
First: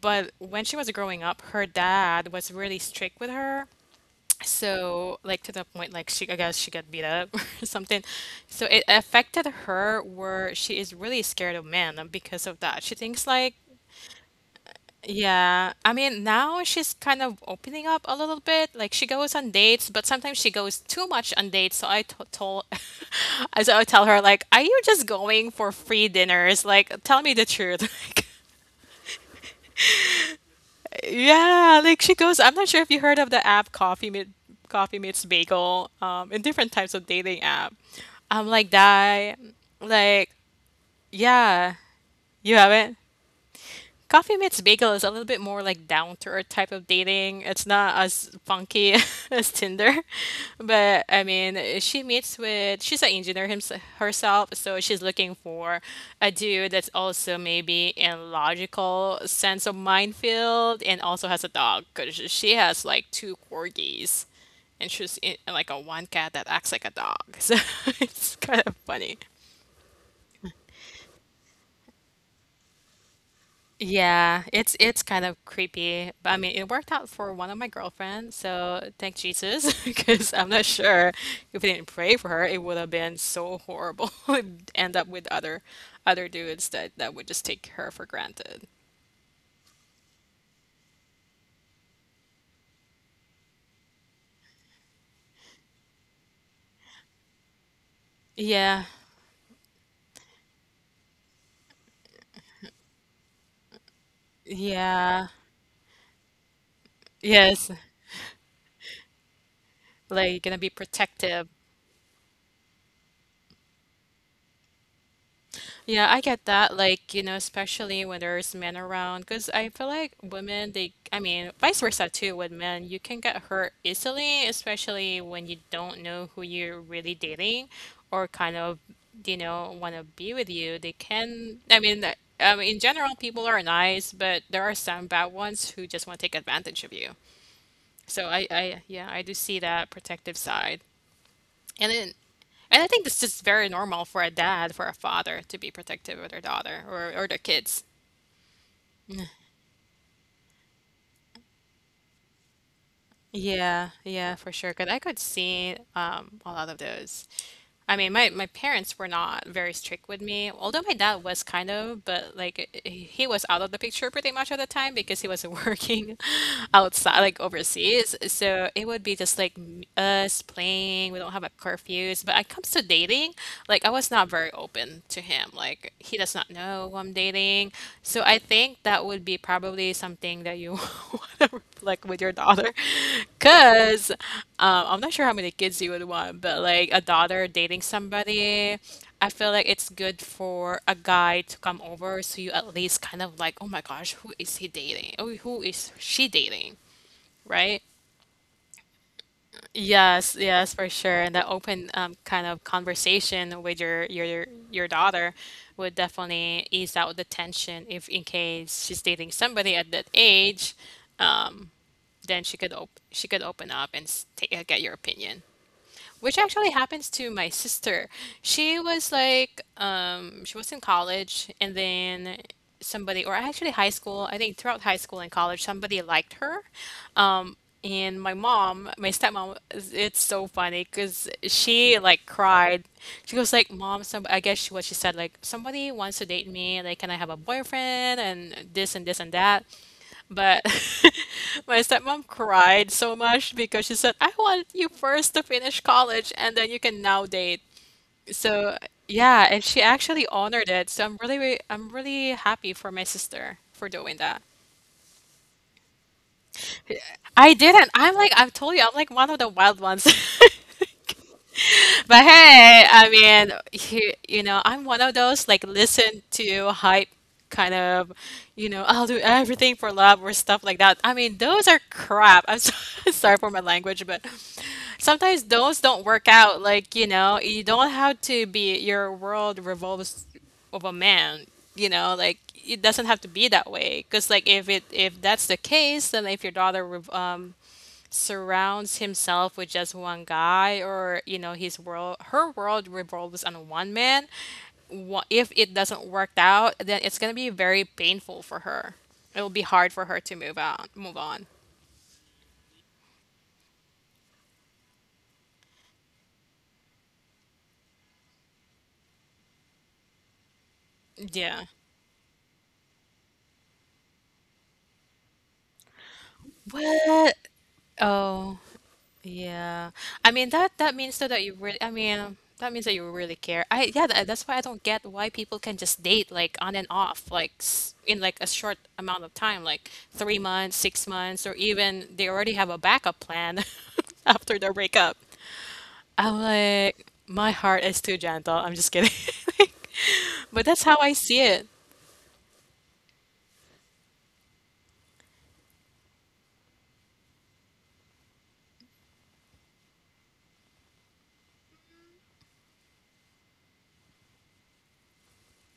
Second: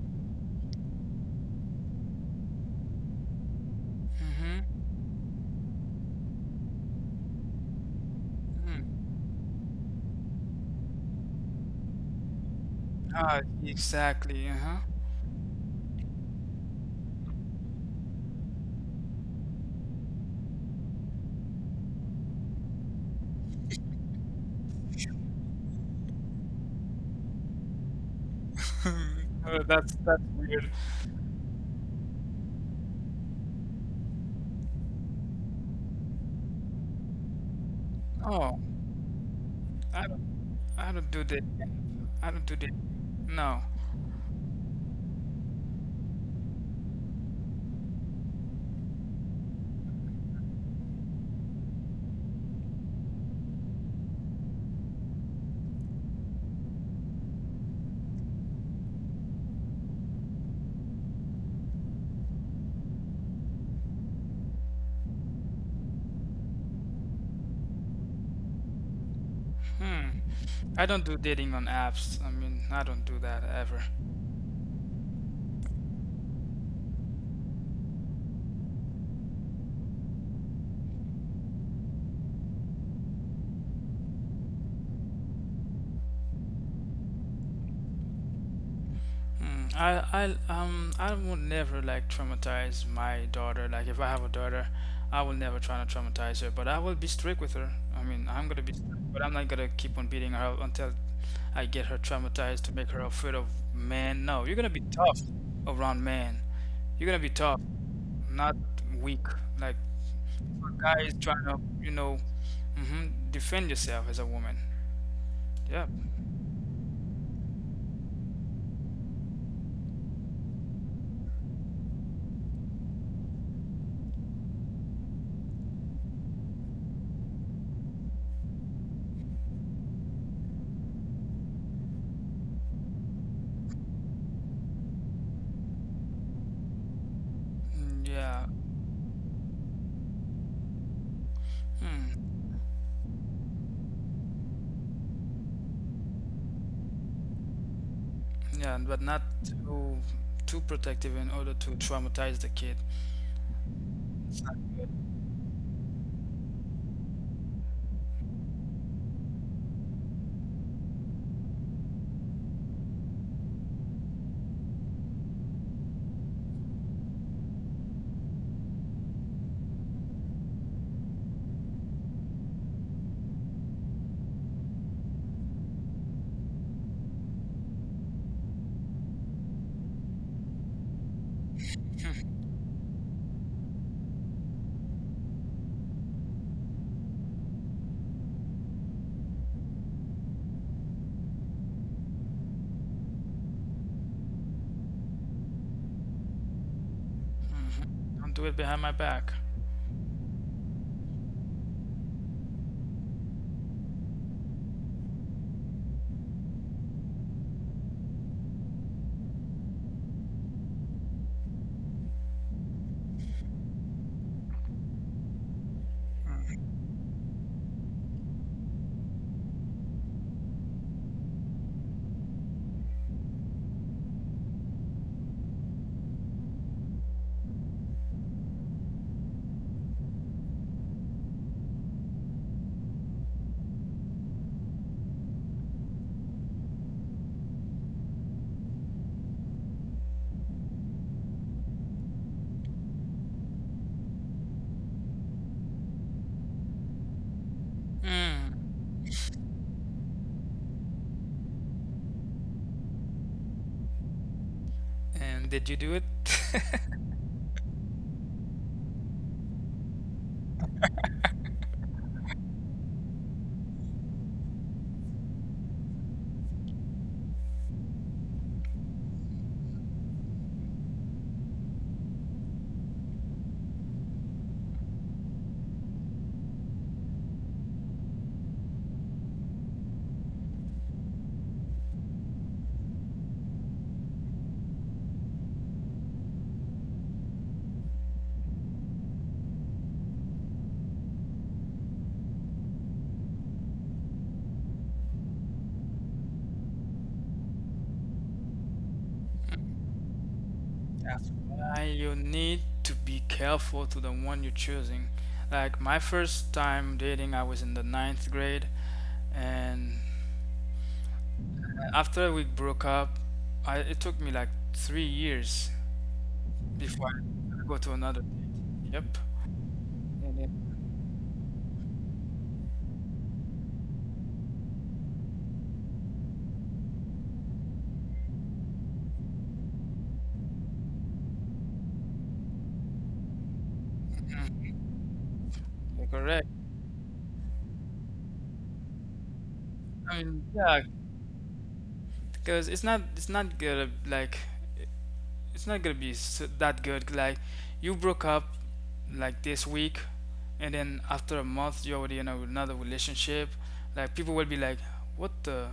A: But when she was growing up, her dad was really strict with her.
B: Mm-hmm.
A: So, like to the point, like she, I guess she got beat up (laughs) or something. So it affected her where she is really scared of men uh, because of that. She thinks
B: Ah,
A: like,
B: exactly. Uh-huh.
A: yeah, I mean, now she's kind of opening up a little bit. Like she goes on dates, but sometimes she goes too much on dates. So I t told, (laughs) so I tell her like, are you just going for free dinners? Like, tell me the truth. (laughs)
B: Uh, that's that's weird.
A: Yeah, like she goes. I'm not sure if you heard of the app Coffee Meet Coffee Meets Bagel, um, in different types of dating app. I'm
B: Oh,
A: like die,
B: I
A: like
B: don't I don't do that.
A: yeah,
B: I don't
A: you
B: do that.
A: haven't.
B: No.
A: Coffee Meets Bagel is a little bit more like down to earth type of dating. It's not as funky (laughs) as Tinder, but I mean, she meets with she's an engineer hims herself, so she's looking for a dude that's also maybe in logical sense of minefield and also has a dog because she has like two corgis and she's in, like a one cat that acts like a dog. (laughs) So it's kind of funny.
B: Hmm. I don't do dating on apps. I mean, I don't do that ever.
A: Yeah, it's it's kind of creepy. But I mean, it worked out for one of my girlfriends, so thank Jesus, (laughs) because I'm not sure if we didn't pray for her, it would have been so horrible. (laughs) It'd end up with other other dudes that that would just take her for granted.
B: Mm, I I um I would never like traumatize my daughter. Like if I have a daughter, I will never try to traumatize her, but I will be strict with her. I mean, I'm gonna be
A: Yeah,
B: strict, but I'm not gonna keep on beating her until I get her traumatized to make her afraid of men. No, you're gonna be tough
A: yeah,
B: around men. You're gonna be tough,
A: yes.
B: not weak. Like
A: Like you're gonna
B: if
A: be
B: a guy is trying
A: protective.
B: to, you know, hmm defend yourself as a woman. Yeah,
A: Yeah, I get that. Like, you know, especially when there's men around, because I feel like women, they, I mean, vice versa too, with men, you can get hurt easily, especially when you don't know who you're really dating or kind of, you know, want to be with you. They can, I mean, th- I mean, in general, people are nice, but there are some bad ones who just want to take advantage of you.
B: Mm,
A: So
B: yeah.
A: I, I, yeah, I do see that protective side. And then,
B: Hmm.
A: and I think this is very normal for a dad, for a father to be protective of their daughter or or their kids.
B: Yeah, and- but not too too protective in order to traumatize the kid.
A: Yeah,
B: It's
A: yeah,
B: not
A: for sure.
B: good.
A: 'Cause I could see um a lot of those. I mean, my my parents were not very strict with me, although my dad was kind of, but like h- he was out of the picture pretty much all the time because he was (laughs) working outside, like overseas. So it would be just like m- us playing. We don't have a curfews, but when it comes to dating, like I was not very open to him. Like he does not know who I'm dating. So I think that would be probably something that you (laughs) want to reflect with your daughter, because um, I'm not sure how many kids you would want, but like a daughter dating somebody, I feel like it's good for a guy to come over so you at least kind of like, oh my gosh, who is he dating? Oh, who is she dating? Right?
B: hmm Don't do it behind my back.
A: Yes, yes, for sure. And that open, um, kind of conversation with your your your daughter would definitely ease out the tension if in case she's dating somebody at that age. um, then she could op she could open up and s- ta- uh, get your opinion, which actually happens to my sister. She was like, um, she was in college, and then somebody, or actually high school, I think throughout high school and college, somebody liked her. Um, and my mom, my stepmom, it's so funny because she like cried. She goes like, "Mom, some I guess she, what she said like somebody wants to date me, like can I have a boyfriend and this and this and that." But (laughs) my stepmom cried so much because she said, I want you first to finish college and then you can now date.
B: Mm.
A: So yeah, and she actually honored it. So I'm really, re- I'm really happy for my sister for doing that.
B: And did you do it? (laughs)
A: I didn't. I'm like, I've told you, I'm like one of the wild ones. (laughs) But hey, I mean, you, you know, I'm one of those like listen to hype kind of, you know, I'll do everything for love or stuff like that. I mean, those are crap. I'm so, (laughs) sorry for my language, but sometimes those don't work out. Like, you know, you don't have to be, your world revolves of a man, you know, like it doesn't have to be that way. Because like if it if that's the case, then if your daughter rev- um surrounds himself with just one guy, or you know his world her world revolves on one man. Wha- if it doesn't work out, then it's going to be very painful for her. It will be hard for her to move on, move
B: That's
A: on
B: why you need to be careful to the one you're choosing. Like my first time dating, I was in the ninth grade, and
A: Yeah.
B: after we broke up, I it took me like three years before
A: What?
B: I go to another
A: Oh.
B: date. Yep.
A: Yeah. I
B: And
A: mean that
B: then-
A: that means though that you really, I mean that means that you really care. I yeah, tha- that's why I don't get why people can just date like on and off like s- in like a short amount of time, like three months, six months, or even they already have a backup plan (laughs) after their
B: Mm,
A: breakup.
B: you're
A: I'm
B: correct.
A: like my heart is too gentle. I'm just kidding. (laughs)
B: I mean,
A: But
B: yeah,
A: that's how I see it.
B: cause it's not it's not gonna like it's not gonna be s that good. Like you broke up like this week, and then after a month you're already in a, another relationship. Like people will be like, what the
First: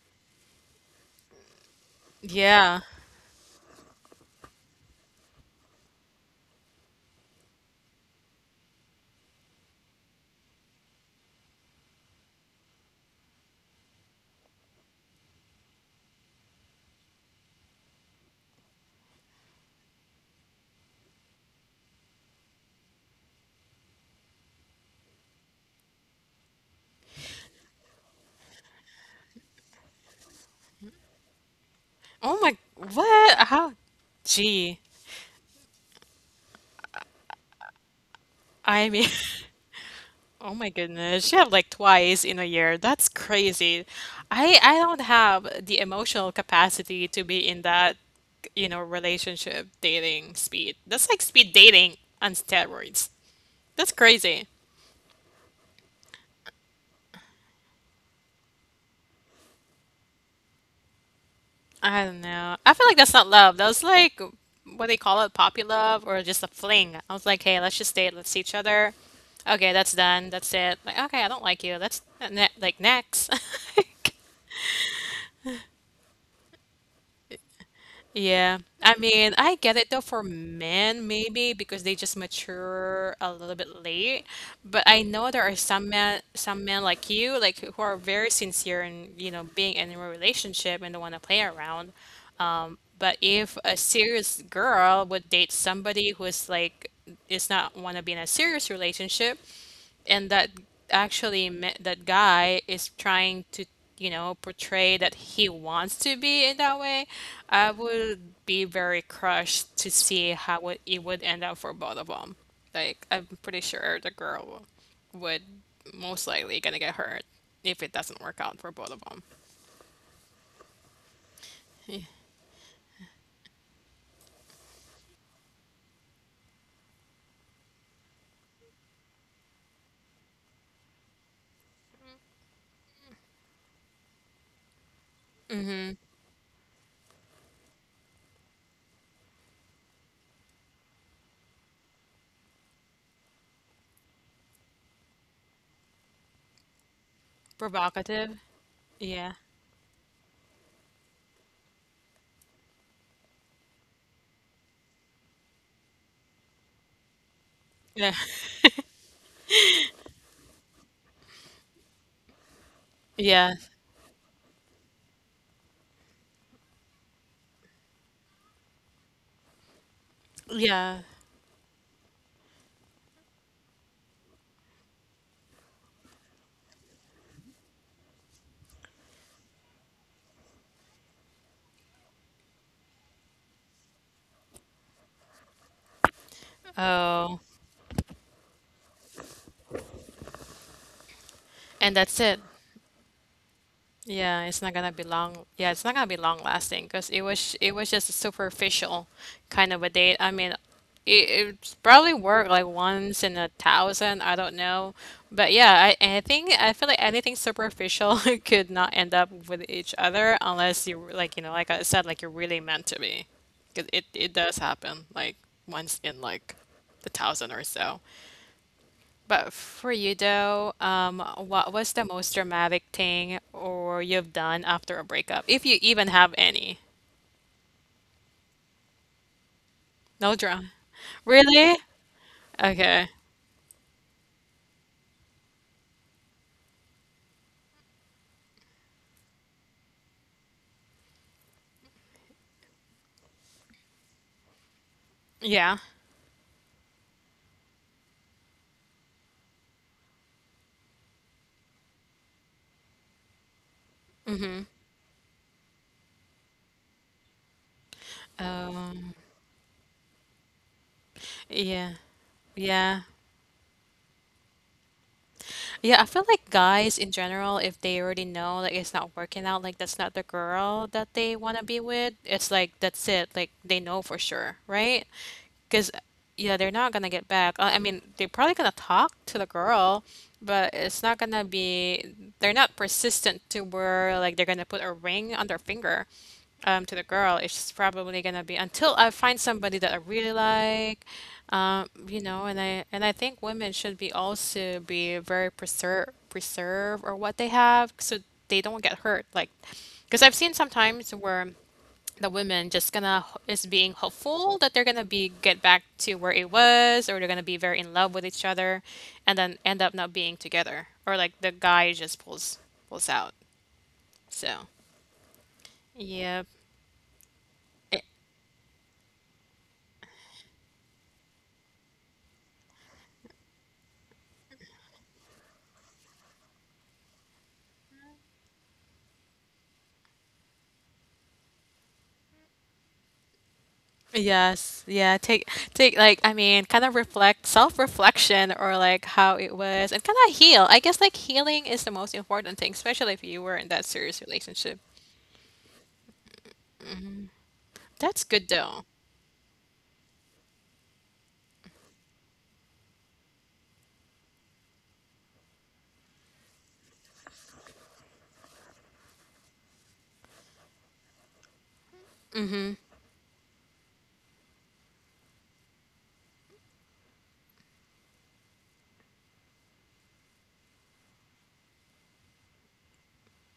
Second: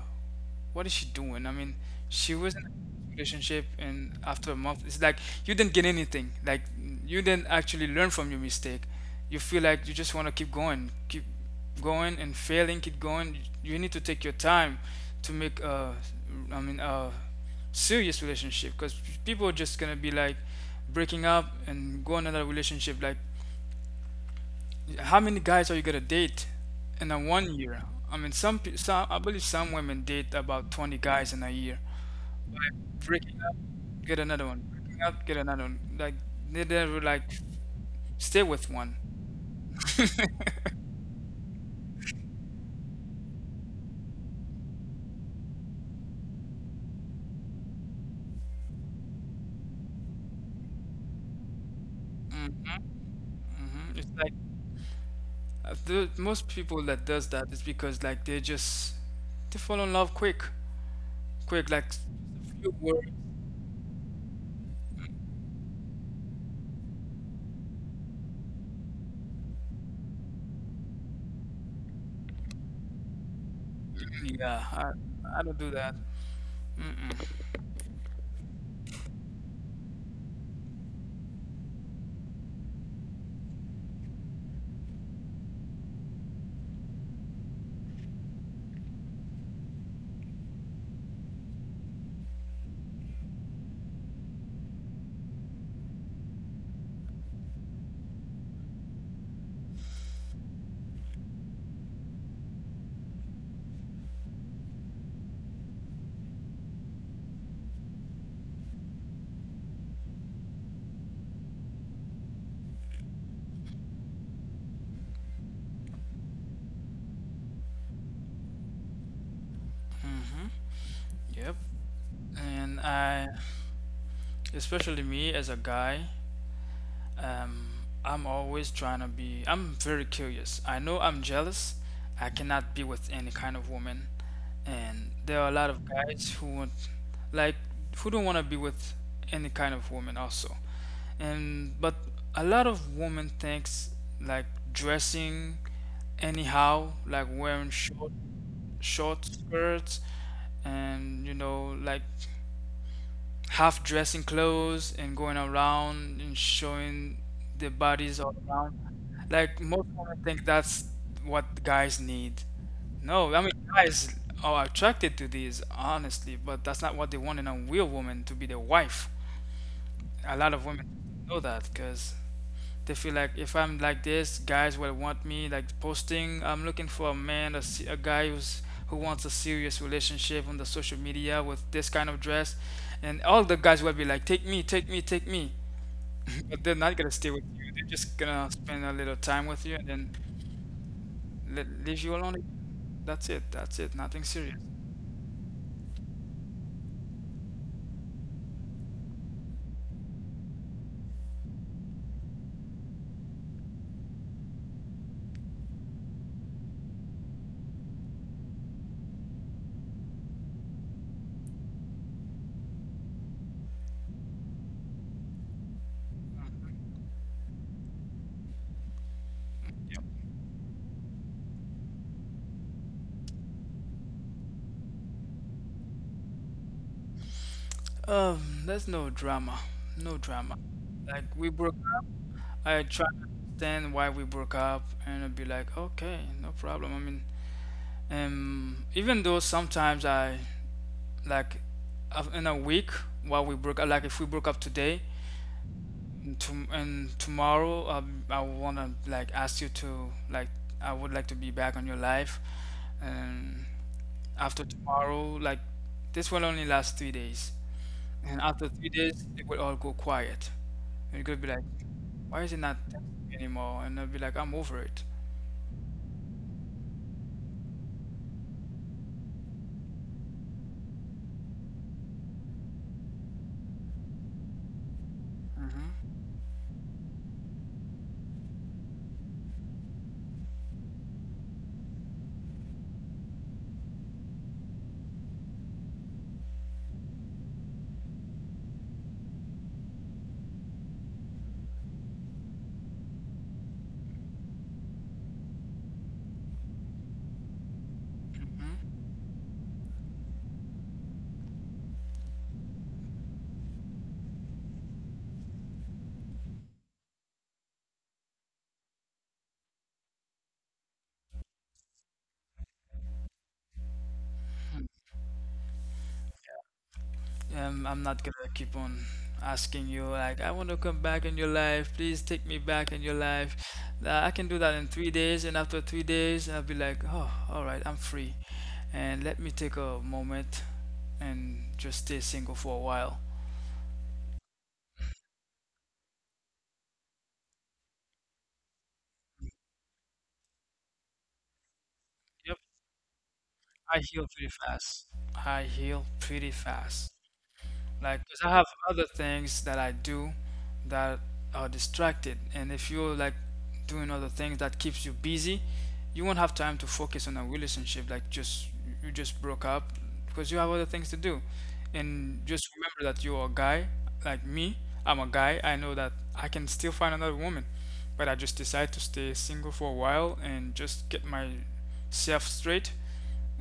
B: what is she doing? I mean, she was in
A: Yeah.
B: a relationship, and after a month, it's like you didn't get anything. Like you didn't actually learn from your mistake. You feel like you just want to keep going, keep going and failing, keep going. You need to take your time to make a, I mean, a serious relationship because people are just gonna be like breaking up and go another relationship. Like, how many guys are you gonna date in a one year? I mean, some, pe- some I believe some women date about twenty guys in a year.
A: Oh my,
B: Like
A: what?
B: breaking up,
A: How?
B: get another one.
A: Gee.
B: Breaking up, get another one. Like they never like stay with
A: I
B: one.
A: mean, (laughs)
B: (laughs) hmm
A: oh my goodness, you have like twice in a year. That's crazy. I I don't have the emotional capacity to be in that, you know, relationship dating speed. That's like speed dating on steroids. That's
B: hmm It's like
A: crazy.
B: uh, the, most people that does that is because like they just they fall in love quick, quick like s-
A: I don't know.
B: a
A: I
B: few
A: feel like
B: words.
A: that's not love. That was like what they call it, puppy love or just a fling. I was like, hey, let's just date, let's see each other. Okay, that's done. That's it. Like, okay, I don't like you. That's ne like next. (laughs)
B: Yeah, I, I don't do that. Mm-mm.
A: Yeah, I mean, I get it though for men maybe because they just mature a little bit late. But I know there are some men, some men like you, like who are very sincere and you know being in a relationship and don't want to play around. Um, but if a serious girl would date somebody who's like is not want to be in a serious relationship, and that actually me- that guy is trying to, you know, portray that he wants to be in that way, I would be very crushed to see how it, it would end up for both of them. Like I'm pretty sure the girl would most likely gonna get hurt if it doesn't work out for both of them.
B: Hmm. Yep. And I, especially me as a guy, Um, I'm always trying to be. I'm very curious. I know I'm jealous. I cannot be with any kind of woman, and there are a lot of guys who want, like, who don't want to be with any kind of woman also. And but a lot of women thinks like dressing anyhow, like wearing short
A: Provocative.
B: short
A: Yeah,
B: skirts, and you know like half dressing clothes and going around and showing their
A: yeah.
B: bodies all around. Like most women think that's what guys need. No, I mean
A: (laughs) Yeah,
B: guys are attracted to these, honestly, but that's not what they want in a real woman to be their wife. A lot of women
A: yeah.
B: know that because they feel like if I'm like this, guys will want me. Like posting, I'm looking for a man, a, a guy who's who wants a serious relationship on the social media with this kind of dress, and all the guys will be like, "Take me, take me, take me," (laughs) but they're not gonna stay with
A: Oh,
B: you. They're just gonna spend a little time with you and then let, leave
A: and
B: you
A: that's
B: alone.
A: it.
B: That's it. That's it. Nothing
A: Yeah,
B: serious.
A: it's not gonna be long. Yeah, it's not gonna be long lasting because it was it was just a superficial kind of a date. I mean, it it's probably worked like once in a thousand. I don't know, but yeah, I I think I feel like anything superficial (laughs) could not end up with each other unless you like you know like I said like you're really meant to be, because it it does happen like once in like a thousand or so. But for you though, um, what was the most dramatic thing or you've done after a breakup? If you even have any.
B: Um, there's no drama. No
A: No
B: drama.
A: drama.
B: Like we broke.
A: Really?
B: I try to
A: Okay.
B: understand why we broke up, and I'd be like, okay, no problem. I mean, um, even though sometimes I like af- in a week while we broke, like if we broke up today,
A: Yeah.
B: to, and tomorrow um, I wanna like ask you to like I would like to be back on your life, and after tomorrow, like this will only last three days, and after three
A: Um,
B: days it will all go quiet. And it could be like,
A: yeah.
B: why is it not
A: Yeah.
B: texting me anymore? And I'll be like, I'm over it.
A: Yeah, I feel like guys in general, if they already know like it's not working out, like that's not the girl that they want to be with, it's like that's it. Like they know for sure, right? Because,
B: Hmm
A: yeah, they're not gonna get back. Uh, I mean, they're probably gonna talk to the girl, but it's not gonna be, they're not persistent to where, like, they're gonna put a ring on their finger, um, to the girl. It's just probably gonna be until I find somebody that I really like, um, you know, and I and I think women should be also be very preserve preserve or what they have so they
B: Mhm.
A: don't get hurt. Like, because I've seen sometimes where the women just gonna is being hopeful that they're gonna be get back to where it was or they're gonna be very in love with each other and then end up not being together, or like the guy just pulls pulls out. So yeah.
B: Um, I'm not gonna keep on asking you like I want to come back in your life. Please take me back in your life. Uh, I can do that in three days, and after three days, I'll be like, oh, all right, I'm free, and let me take a moment and just stay single for a while.
A: Yes, yeah, take take like I mean kind of reflect self-reflection or like how it was and kind of heal, I guess. Like healing is the most
B: Yep,
A: important thing, especially if you were in that
B: I
A: serious
B: heal pretty
A: relationship.
B: fast. I heal pretty fast. Like,
A: That's
B: 'cause I
A: good
B: have
A: though.
B: other things that I do that are distracted, and if you're like doing other things that keeps you busy, you won't have time to focus on a relationship. Like, just you just broke up because you have other things to do, and just remember that you're a guy like me. I'm a guy. I know that I can still find another woman, but I just decide to stay single for a while and just get myself straight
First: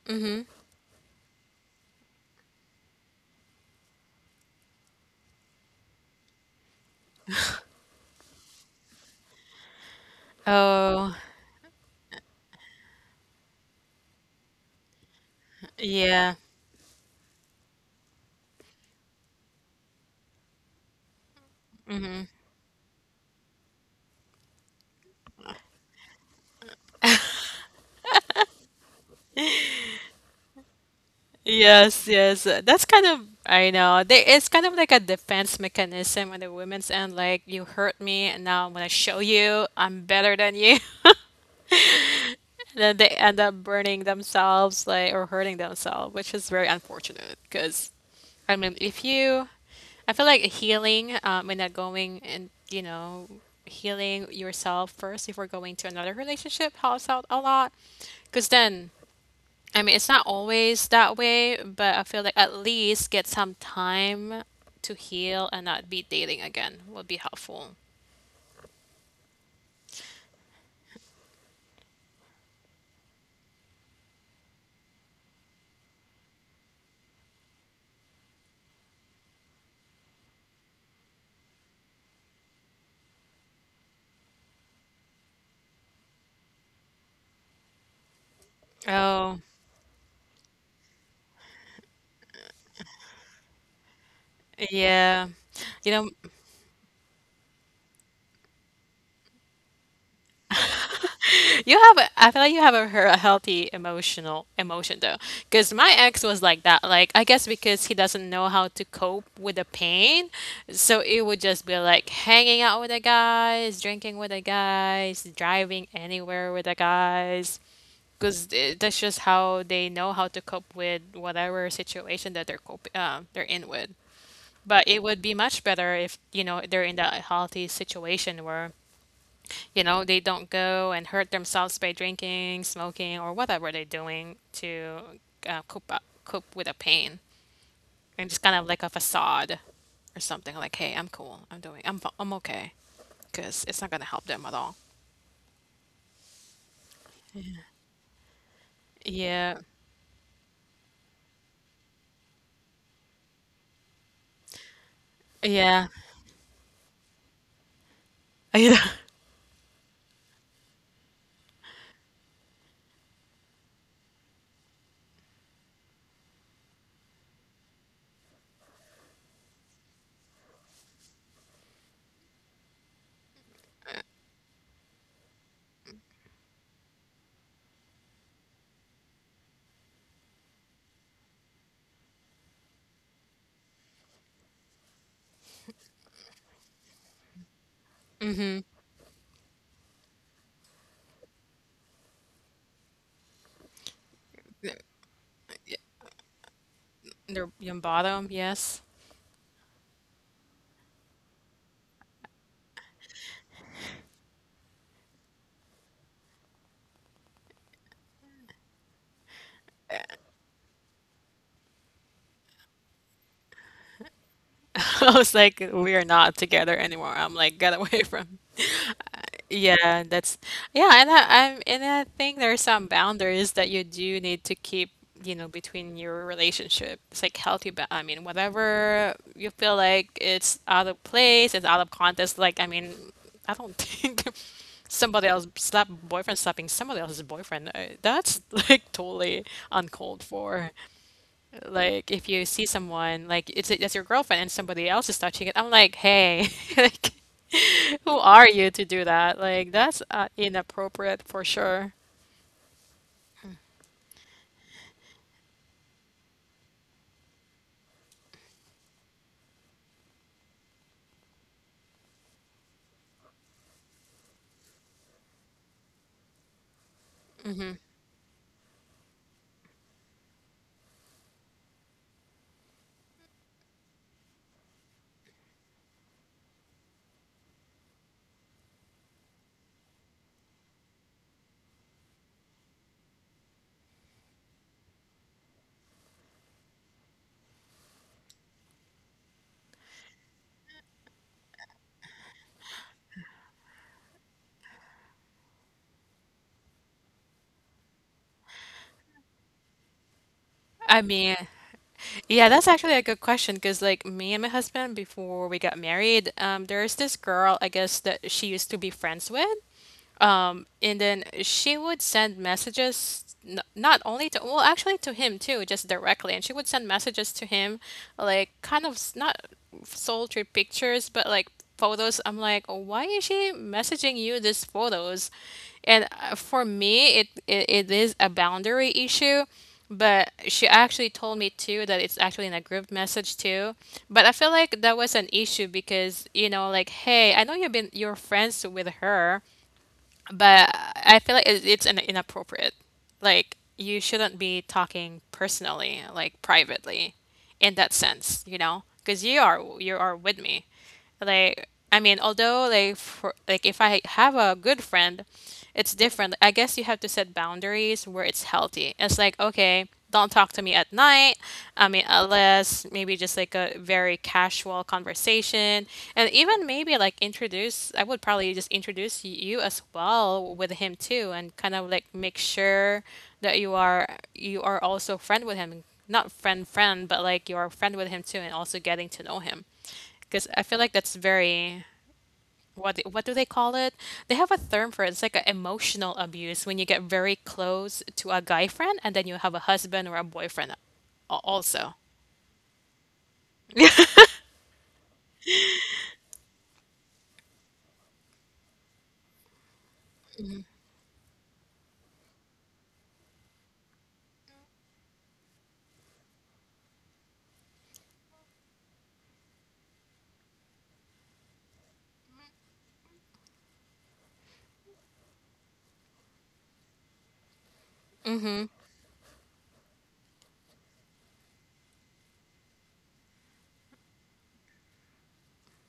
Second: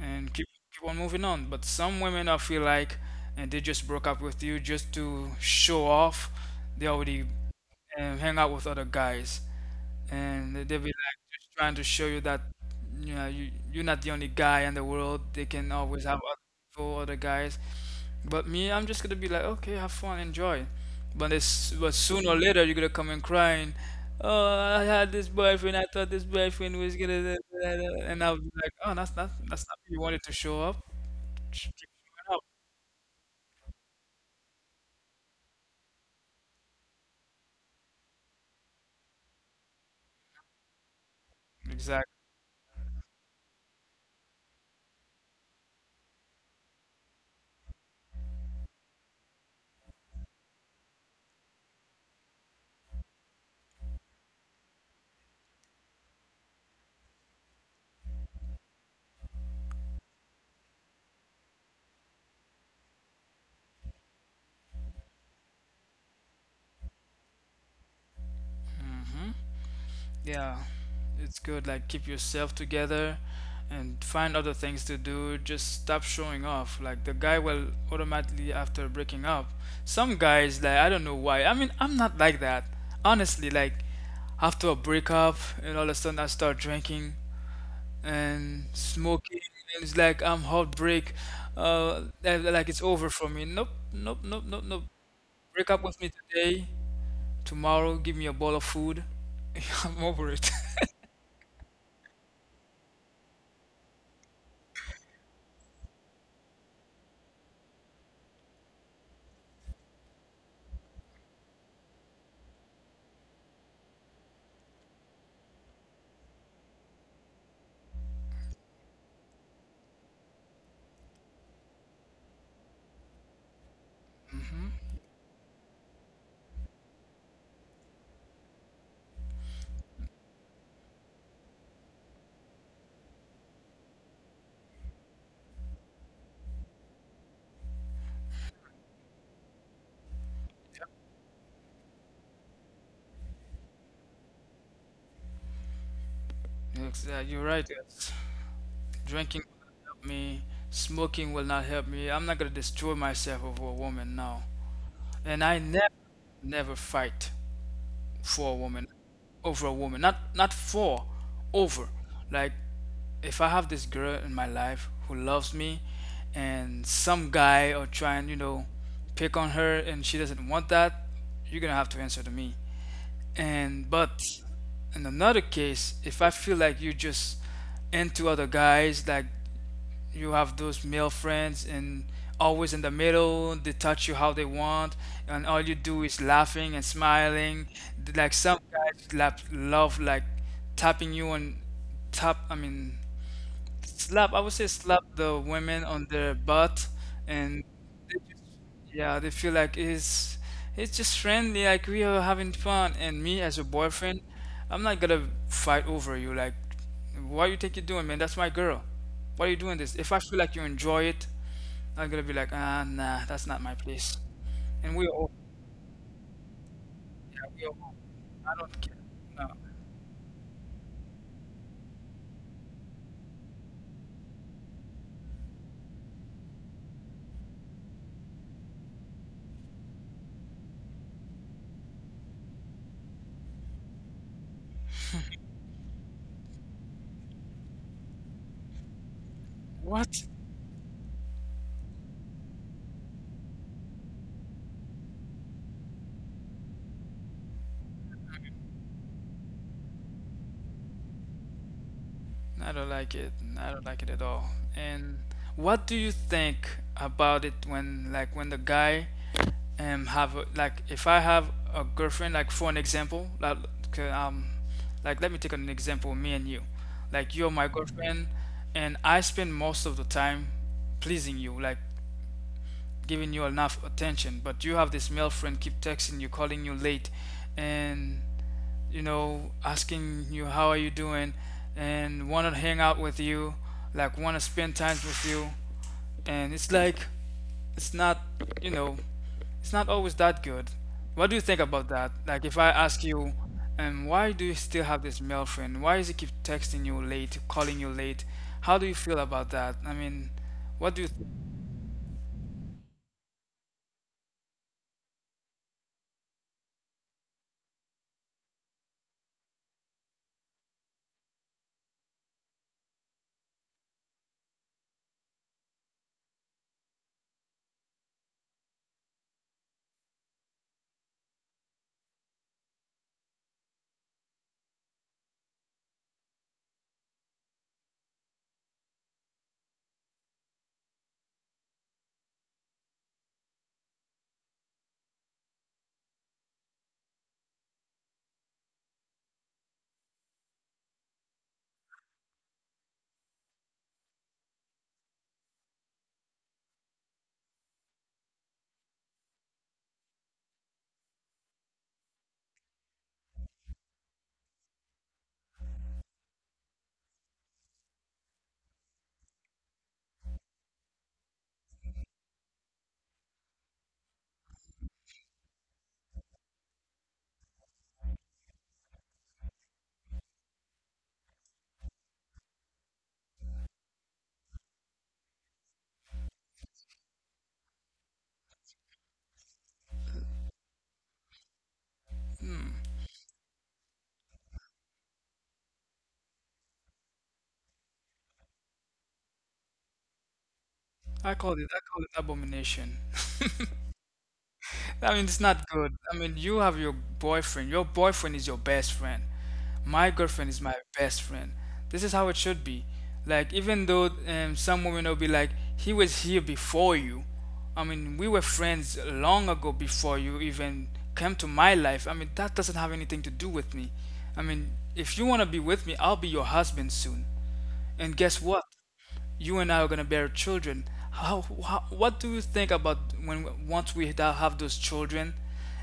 B: and keep keep on moving on. But some women, I feel like, and they just broke up with you just to show off. They already um, hang out with other guys and they- will be
A: Oh,
B: like just trying to show you that you know you you're not the only guy in the world. They can always have
A: yeah.
B: other people, other guys. But me, I'm just gonna be like, okay, have fun, enjoy. But it's but sooner or later you're gonna come and crying. Oh, I had this boyfriend. I thought this boyfriend was gonna, da- da- da," da," and I'll be like, oh, that's not that's not you wanted to show up. Sh- keep
A: Yes,
B: showing up.
A: yes. uh, That's kind of, I know. They, it's kind of like a defense mechanism on the women's end. Like, you hurt me, and now I'm gonna show you I'm better than you. (laughs)
B: Exactly.
A: And then they end up burning themselves, like, or hurting themselves, which is very unfortunate. Because, I mean, if you, I feel like healing, um, and not going and, you know, healing yourself first before going to another relationship helps out a lot. Because then, I mean, it's not always that way, but I feel like at least get some time to heal and not be dating again would be helpful.
B: Yeah, it's good. Like, keep yourself together and find other things to do. Just stop showing off. Like, the guy will automatically, after breaking up, some guys, like, I don't know why. I mean, I'm not like that. Honestly, like, after a breakup, and all of a sudden I start drinking and
A: Oh,
B: smoking. And it's like I'm heartbreak. Uh, and, like, it's over for me. Nope, nope, nope, nope, nope.
A: yeah.
B: Break up
A: You
B: with me
A: know,
B: today. Tomorrow, give me a bowl of food. (laughs) I'm over it.
A: (laughs) you have a, I feel like you have a, her- a healthy emotional emotion though, because my ex was like that. Like, I guess because he doesn't know how to cope with the pain, so it would just be like hanging out with the guys, drinking with the guys, driving anywhere with the guys. Because that's just how they know how to cope with whatever situation that they're cop uh, they're in with. But
B: (laughs)
A: it would be much better if, you know, they're in that healthy situation where, you know, they don't go and hurt themselves by drinking, smoking, or whatever they're doing to uh, cope up, cope with the pain. And just kind of like a facade or something like, hey, I'm cool. I'm doing, I'm, fi- I'm okay. Because it's not going to help them at all.
B: Exactly, you're right. Yes.
A: Yeah.
B: Drinking
A: Yeah. (laughs)
B: will not help me. Smoking will not help me. I'm not gonna destroy myself over a woman now. And I never, never fight for a
A: Yeah.
B: woman, over a woman. Not not for, over. Like, if I have this girl in my life who loves me, and some guy or trying, you know, pick on her, and she doesn't want that, you're gonna have to answer to me. And but in another case, if I feel like you're just into other guys, like you have those male friends and always in the middle, they touch you how they want, and all you do is laughing and smiling. Like some guys lap, love like tapping you on tap, I mean slap, I would say slap the women on their butt
A: Their
B: and
A: your bottom, yes.
B: yeah, they feel like it's it's just friendly, like we are having fun. And me as a boyfriend, I'm not gonna fight over you. Like, why you think you're doing, man? That's my girl. Why are you doing this? If I feel like you enjoy it, I'm gonna be like, ah, nah, that's not my place. And
A: (laughs)
B: we're
A: I
B: all,
A: was like, we are not together anymore. I'm
B: yeah,
A: like, get
B: we're all.
A: away (laughs) from.
B: I don't care. No.
A: Yeah, that's yeah, and I, I'm and I think there are some boundaries that you do need to keep, you know, between your relationship. It's like healthy, but I mean, whatever you feel like it's out of place, it's out of context. Like, I mean, I don't (laughs) think somebody else slap boyfriend slapping somebody else's boyfriend. uh, That's (laughs) like totally uncalled
B: What?
A: for. Like if you see someone, like it's that's your girlfriend and somebody else is touching it, I'm like, hey, (laughs) like who are you to do that? Like that's uh, inappropriate for sure.
B: I don't like it. I don't like it at all. And what do you think about it when like when the guy um have a, like if I have a girlfriend like for an example like c- um like let me take an example me and you, like you're my girlfriend and I spend most of the time pleasing you like giving you enough attention, but you have this male friend keep texting you, calling you late and you know, asking you how are you doing and want to hang out with you, like want to spend time with you. And it's like, it's not, you know, it's not always that good. What do you think about that? Like if I ask you, um, why do you still have this male friend? Why is he keep texting you late, calling you late? How do you feel about that? I mean, what
A: I
B: do you?
A: mean, yeah, that's actually a good question because like me and my husband before we got married, um, there's this girl I guess that she used to be friends with. Um, and then she would send messages n- not only to, well, actually to him too, just directly. And she would send messages to him, like kind of s- not sultry pictures, but like photos. I'm like, why is she messaging you these photos? And uh, for me, it, it it is a boundary issue. But she actually told me too that it's actually in a group message too. But I feel like that was an issue because, you know, like, hey, I know you've been you're friends with her, but I feel like it- it's an inappropriate. Like you shouldn't be talking personally, like privately, in that sense, you know, because you are you are with me. Like I mean, although like for like if I have a good friend it's different. I guess you have to set boundaries where it's healthy. It's like, okay, don't talk to me at night. I mean, unless maybe just like a very casual conversation. And even maybe like introduce, I would probably just introduce y- you as well with him too and kind of like make sure that you are you are also friend with him. Not friend friend, but like you are friend with him too and also getting to know him because I feel like that's very what what do they call it? They have a term for it. It's like an emotional abuse when you get very close to a guy friend and then you have a husband or a boyfriend
B: I
A: al-
B: call it, I
A: also.
B: call it abomination. I mean, it's not good. I mean, you have your boyfriend. Your boyfriend is your best friend. My girlfriend is my best friend. This is how it should be. Like, even though um, some women will be like, he was here before you. I mean, we were friends long ago before you even came to my life. I mean, that doesn't have anything to do with me. I mean, if you want to be with me, I'll be your husband soon. And guess what? You and I are gonna bear children. How, how what do you think about when once we da- have those children,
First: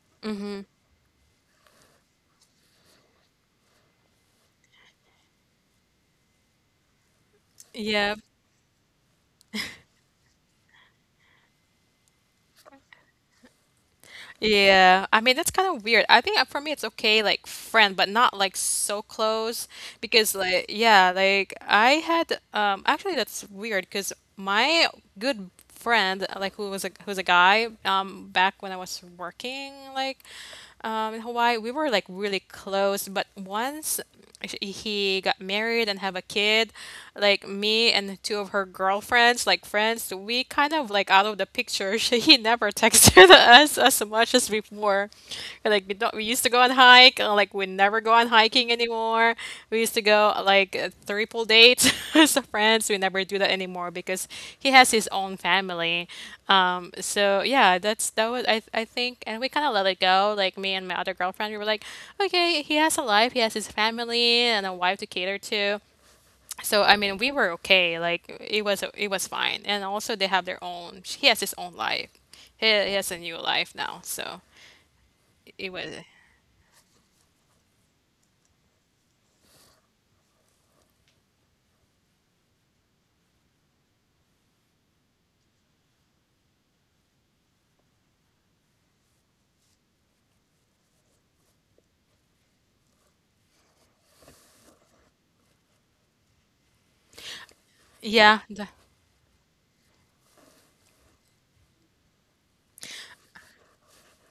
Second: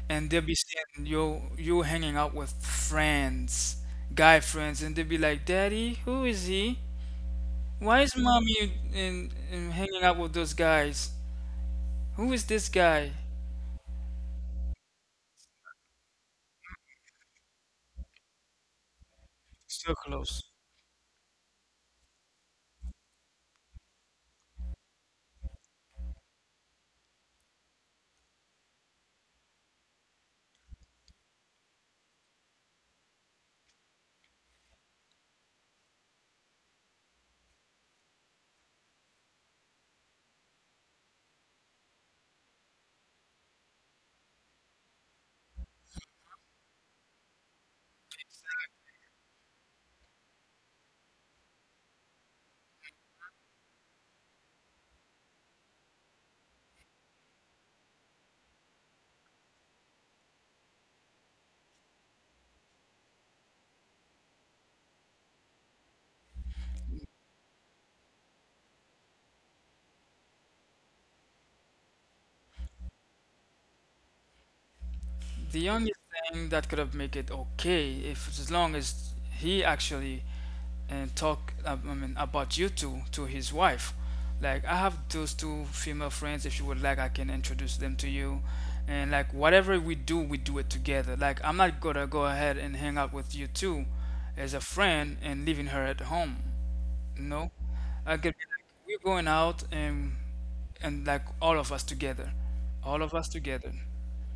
B: and they'll be saying you you hanging out with friends, guy friends, and they'll be like, Daddy, who is he? Why is
A: Yeah.
B: mommy in, in hanging out with those guys? Who is this guy?
A: Yeah, I mean that's kind of weird. I think uh, for me it's okay, like friend, but not like so close
B: So
A: because
B: close.
A: like yeah, like I had um actually that's weird because my good friend uh, like who was a who's a guy um back when I was working like um in Hawaii we were like really close, but once sh- he got married and have a kid like me and two of her girlfriends like friends we kind of like out of the picture (laughs) she, he never texted (laughs) us as much as before like we don't we used to go on hike uh, like we never go on hiking anymore we used to go like a triple date (laughs) as friends. We never do that anymore because he has his own family. Um, so yeah, that's that was I I think, and we kind of let it go. Like me and my other girlfriend, we were like, okay, he has a life, he has his family and a wife to cater to. So I mean, we were okay. Like it was it was fine. And also, they have their own. He has his own life. He, he has a new life now. So
B: The
A: it was
B: only thing that could have made it okay, if as long as he actually and talk, I mean about you two to his wife. Like I have those two female friends. If you would like, I can introduce them to you. And like whatever we do, we do it together. Like I'm not gonna go ahead and hang out with you two as a friend and leaving her at home. No, I could be
A: yeah,
B: like
A: the,
B: we're going out and and like all of us together, all of us together,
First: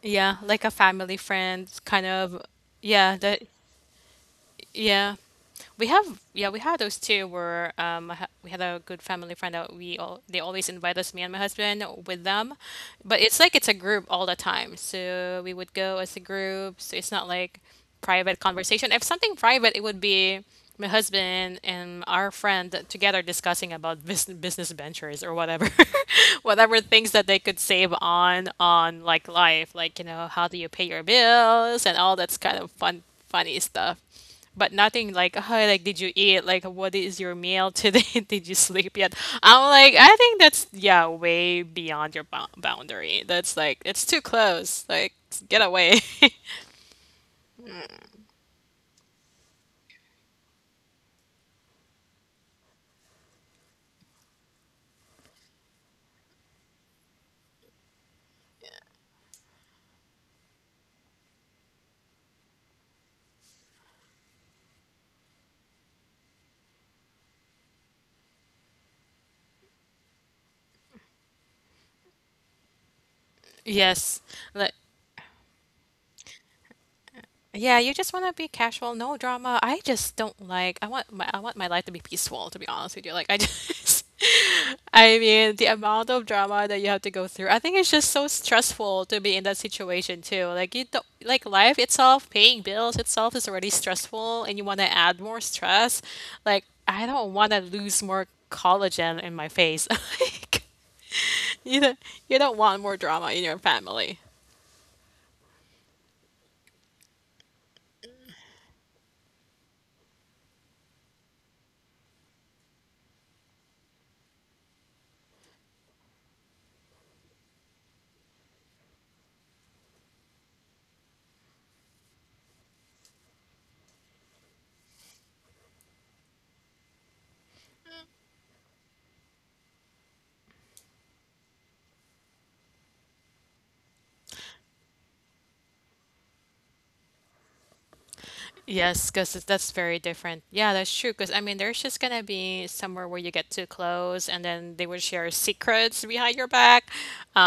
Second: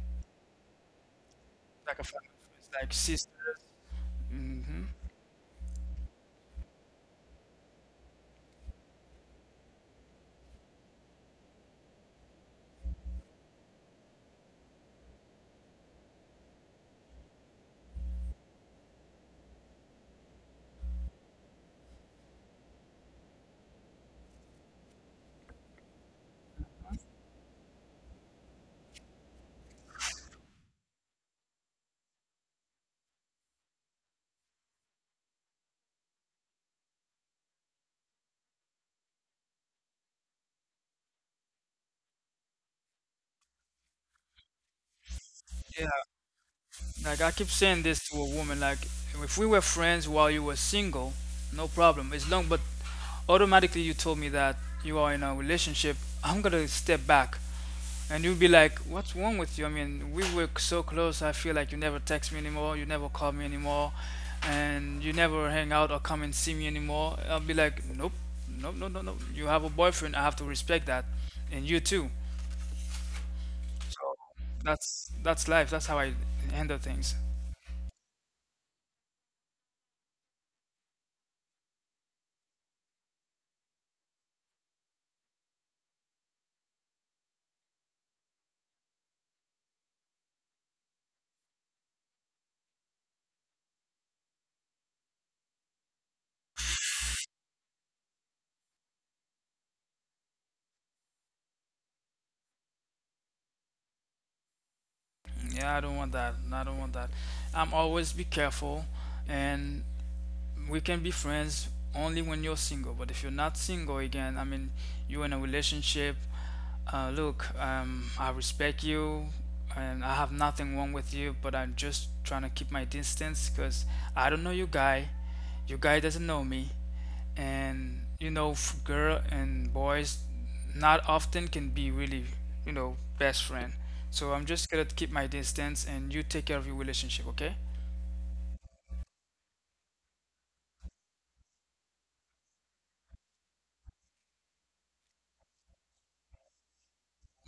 A: yeah, like a family friend
B: like a
A: kind
B: family,
A: of.
B: like
A: Yeah, that.
B: sisters. Hmm
A: Yeah. We have, yeah, we had those two where um I ha we had a good family friend that we all they always invite us, me and my husband, with them. But it's like it's a group all the time. So we would go as a group. So it's not like private conversation. If something private, it would be my husband and our friend together discussing about business business ventures or whatever, (laughs) whatever things that they could save on on like life, like you know, how do you pay your bills and all that's kind of fun funny stuff but nothing like, hi, like, did you eat? Like, what is your meal today? (laughs) Did you sleep yet? I'm like, I think that's, yeah, way beyond your bou- boundary. That's like, it's too close. Like, get
B: Yeah,
A: away. (laughs)
B: like I keep saying this to a woman, like if we were friends while you were single, no problem. As long but automatically you told me that you are in a relationship, I'm gonna step back. And you'll be like, What's wrong with you? I mean, we were so close, I feel like you never text me anymore, you never call me anymore, and you never hang out or come and see me anymore. I'll be like, Nope, nope, no, no, no. You have a boyfriend, I have to respect that. And you too. So
A: Yes.
B: that's that's life, that's how I handle things.
A: Yeah, you just want to be casual, no drama. I just don't like. I want my I want my life to be peaceful, to be honest with you. Like I just (laughs) I mean, the amount of drama that you have to go through. I think it's just so stressful to be in that situation too. Like you don't like life itself, paying bills itself is already stressful and you want to add more stress. Like I don't want to lose more collagen in my face. (laughs) Like you don't, you don't want more drama in your family.
B: Yeah, I don't want that. I don't want that. I'm always be careful and we can be friends only when you're single. But if you're not single again, I mean, you're in a relationship. Uh, look, um, I respect you and I have nothing wrong with you, but I'm just trying to keep my distance because I don't know you guy. Your guy doesn't know me. And, you know, f- girl and boys not often can be really, you know, best friend. So I'm just gonna keep my distance and you take care of your relationship, okay?
A: Yes, because that's very different. Yeah, that's true. Because I mean, there's just gonna be somewhere where you get too close, and then they will share secrets behind your back.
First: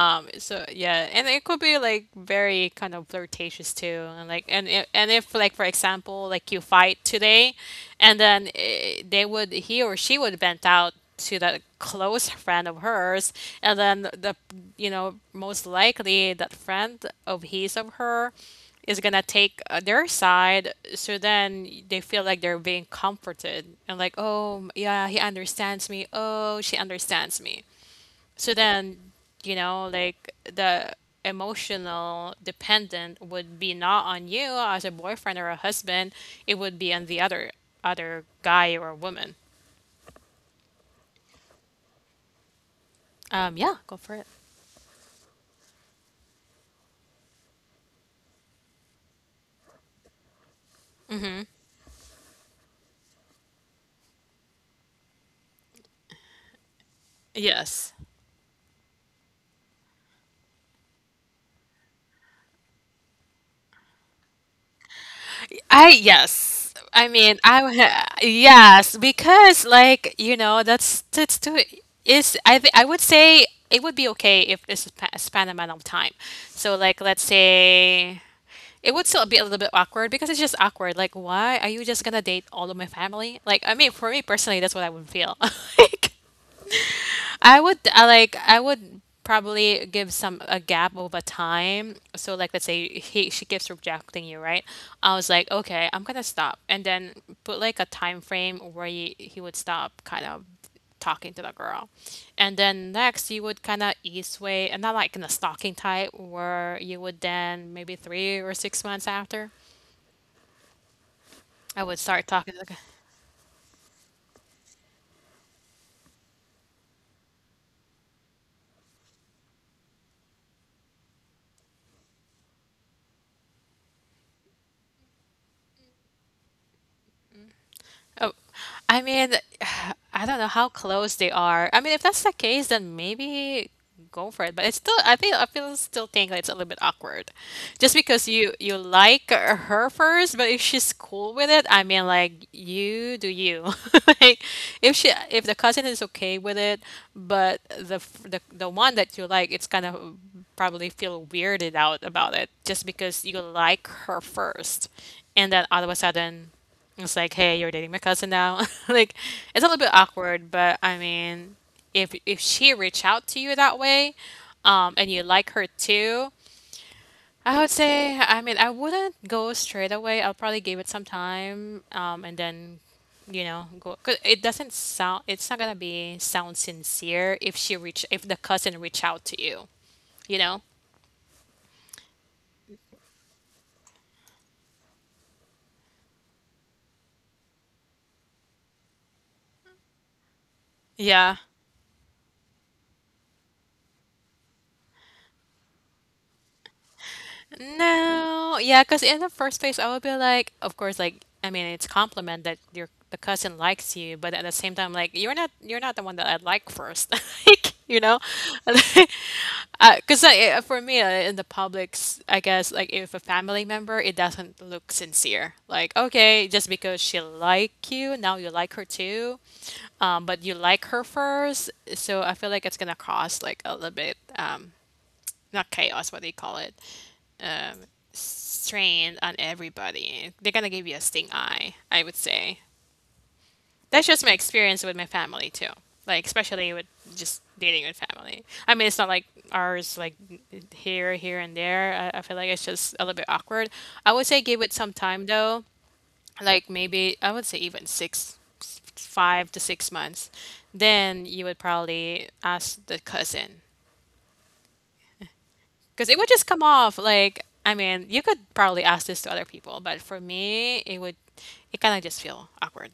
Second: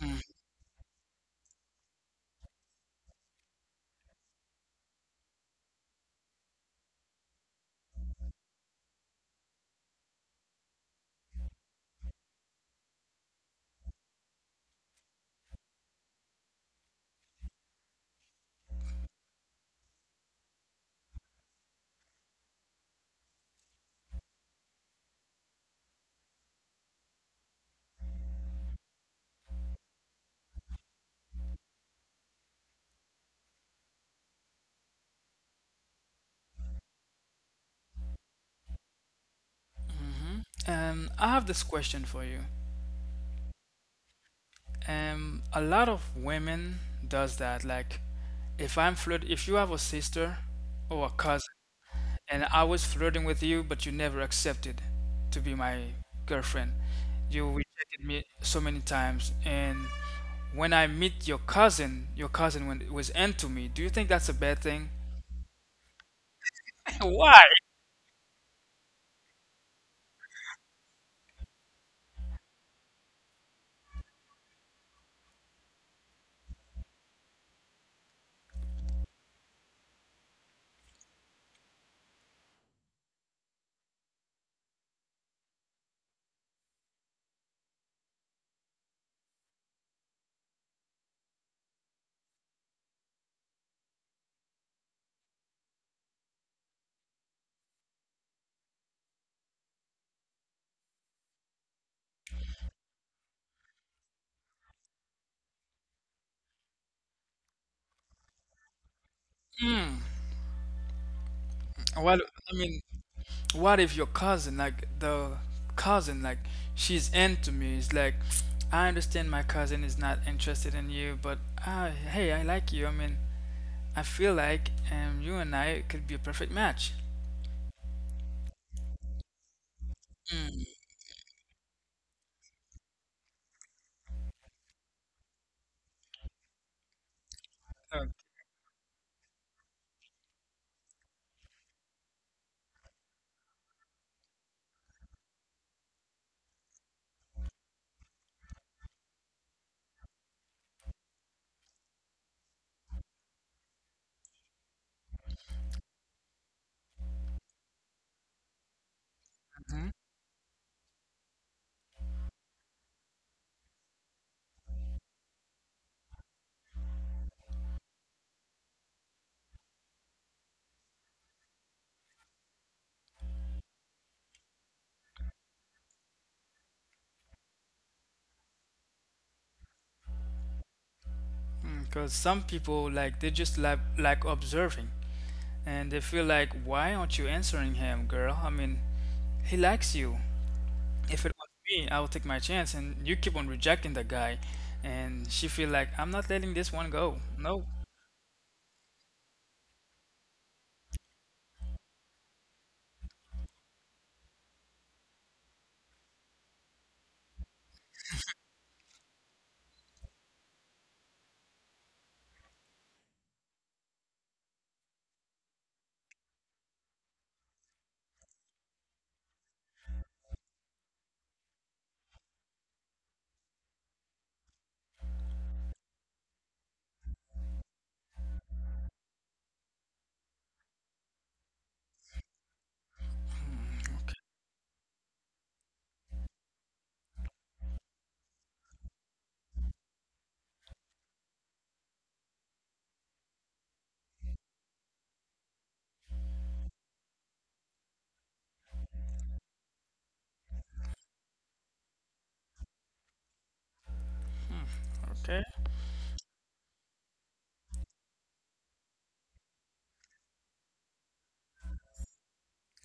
B: Mm.
A: so yeah, and it could be like very kind of flirtatious too, and like and if, and if like for example, like you fight today, and then eh, they would he or she would vent out to that close friend of hers and then the you know most likely that friend of his of her is gonna take uh, their side so then they feel like they're being comforted and like oh yeah he understands me oh she understands me so then you know like the emotional dependent would be not on you as a boyfriend or a husband it would be on the other other guy or woman.
B: Um, I have this question for you.
A: Um, yeah, go for it.
B: Um, a lot of women does that. Like, if I'm flirt, if you have a sister or a cousin, and I was flirting with you, but you never accepted to be my girlfriend, you
A: Yes.
B: rejected me so many times. And when I meet your cousin, your cousin when was into me. Do you think that's a bad thing?
A: I yes.
B: (laughs)
A: I mean,
B: Why?
A: I would- yes, because like, you know, that's that's too is I th I would say it would be okay if this is pa- a span amount of time. So like let's say it would still be a little bit awkward because it's just awkward. Like, why are you just gonna date all of my family? Like, I mean, for me personally, that's what I would feel. (laughs) Like I would I like I would probably give some a gap over time. So like let's say he she keeps rejecting you, right? I was like, okay, I'm gonna stop, and then put like a time frame where he, he would stop kind of talking to the girl, and then next you would kind of ease way, and not like in a stalking type where you would then maybe three or six months after
B: Mm.
A: I would
B: Well,
A: start
B: I
A: talking to the guy.
B: mean, what if your cousin like the cousin like she's into me, it's like I understand my cousin is not interested in you, but uh, hey, I like you. I mean, I feel like um, you and I could be a perfect match.
A: Oh, I mean, (sighs) I don't know how close they are. I mean, if that's the case, then maybe go for it. But it's still, I think, I feel still think that it's a little bit awkward, just because you you like her first. But if she's cool with it, I mean, like you do you. (laughs) Like if she, if the cousin is okay with it, but the f- the the one that you like, it's kind of probably feel weirded out about it, just because you like her first, and then all of a sudden. It's like, hey, you're dating my cousin now. (laughs) Like, it's a little bit awkward, but I mean, if if she reach out to you that way, um, and you like her too, I would say, I mean, I wouldn't go straight away. I'll probably give it some time, um, and then, you know, go. Cause it doesn't sound. It's not gonna be sound sincere if she reach if the cousin reach out to you. You know?
B: Because some people like they just like like observing, and they feel like why aren't you answering him, girl? I mean, he likes you. If it
A: Yeah.
B: was me, I would take my chance. And you keep on rejecting the guy, and she feel like I'm not letting this one go. No.
A: No, yeah, because in the first place, I would be like, of course, like I mean, it's compliment that your the cousin likes you, but at the same time, like you're not you're not the one that I like first, (laughs) like you know, (laughs) because uh, for me uh, in the publics, I guess like if a family member, it doesn't look sincere. Like okay, just because she like you, now you like her too, um, but you like her first, so I feel like it's gonna cause like a little bit um not chaos, what do you call it? Uh, Strain on everybody. They're gonna give you a sting eye, I would say. That's just my experience with my family too. Like especially with just dating with family. I mean, it's not like ours like here, here and there. I, I feel like it's just a little bit awkward. I would say give it some time though. Like maybe I would say even six, s- five to six months. Then you would probably ask the cousin. Because it would just come off like, I mean, you could probably ask this to other people, but for me, it would, it kind of just feel awkward.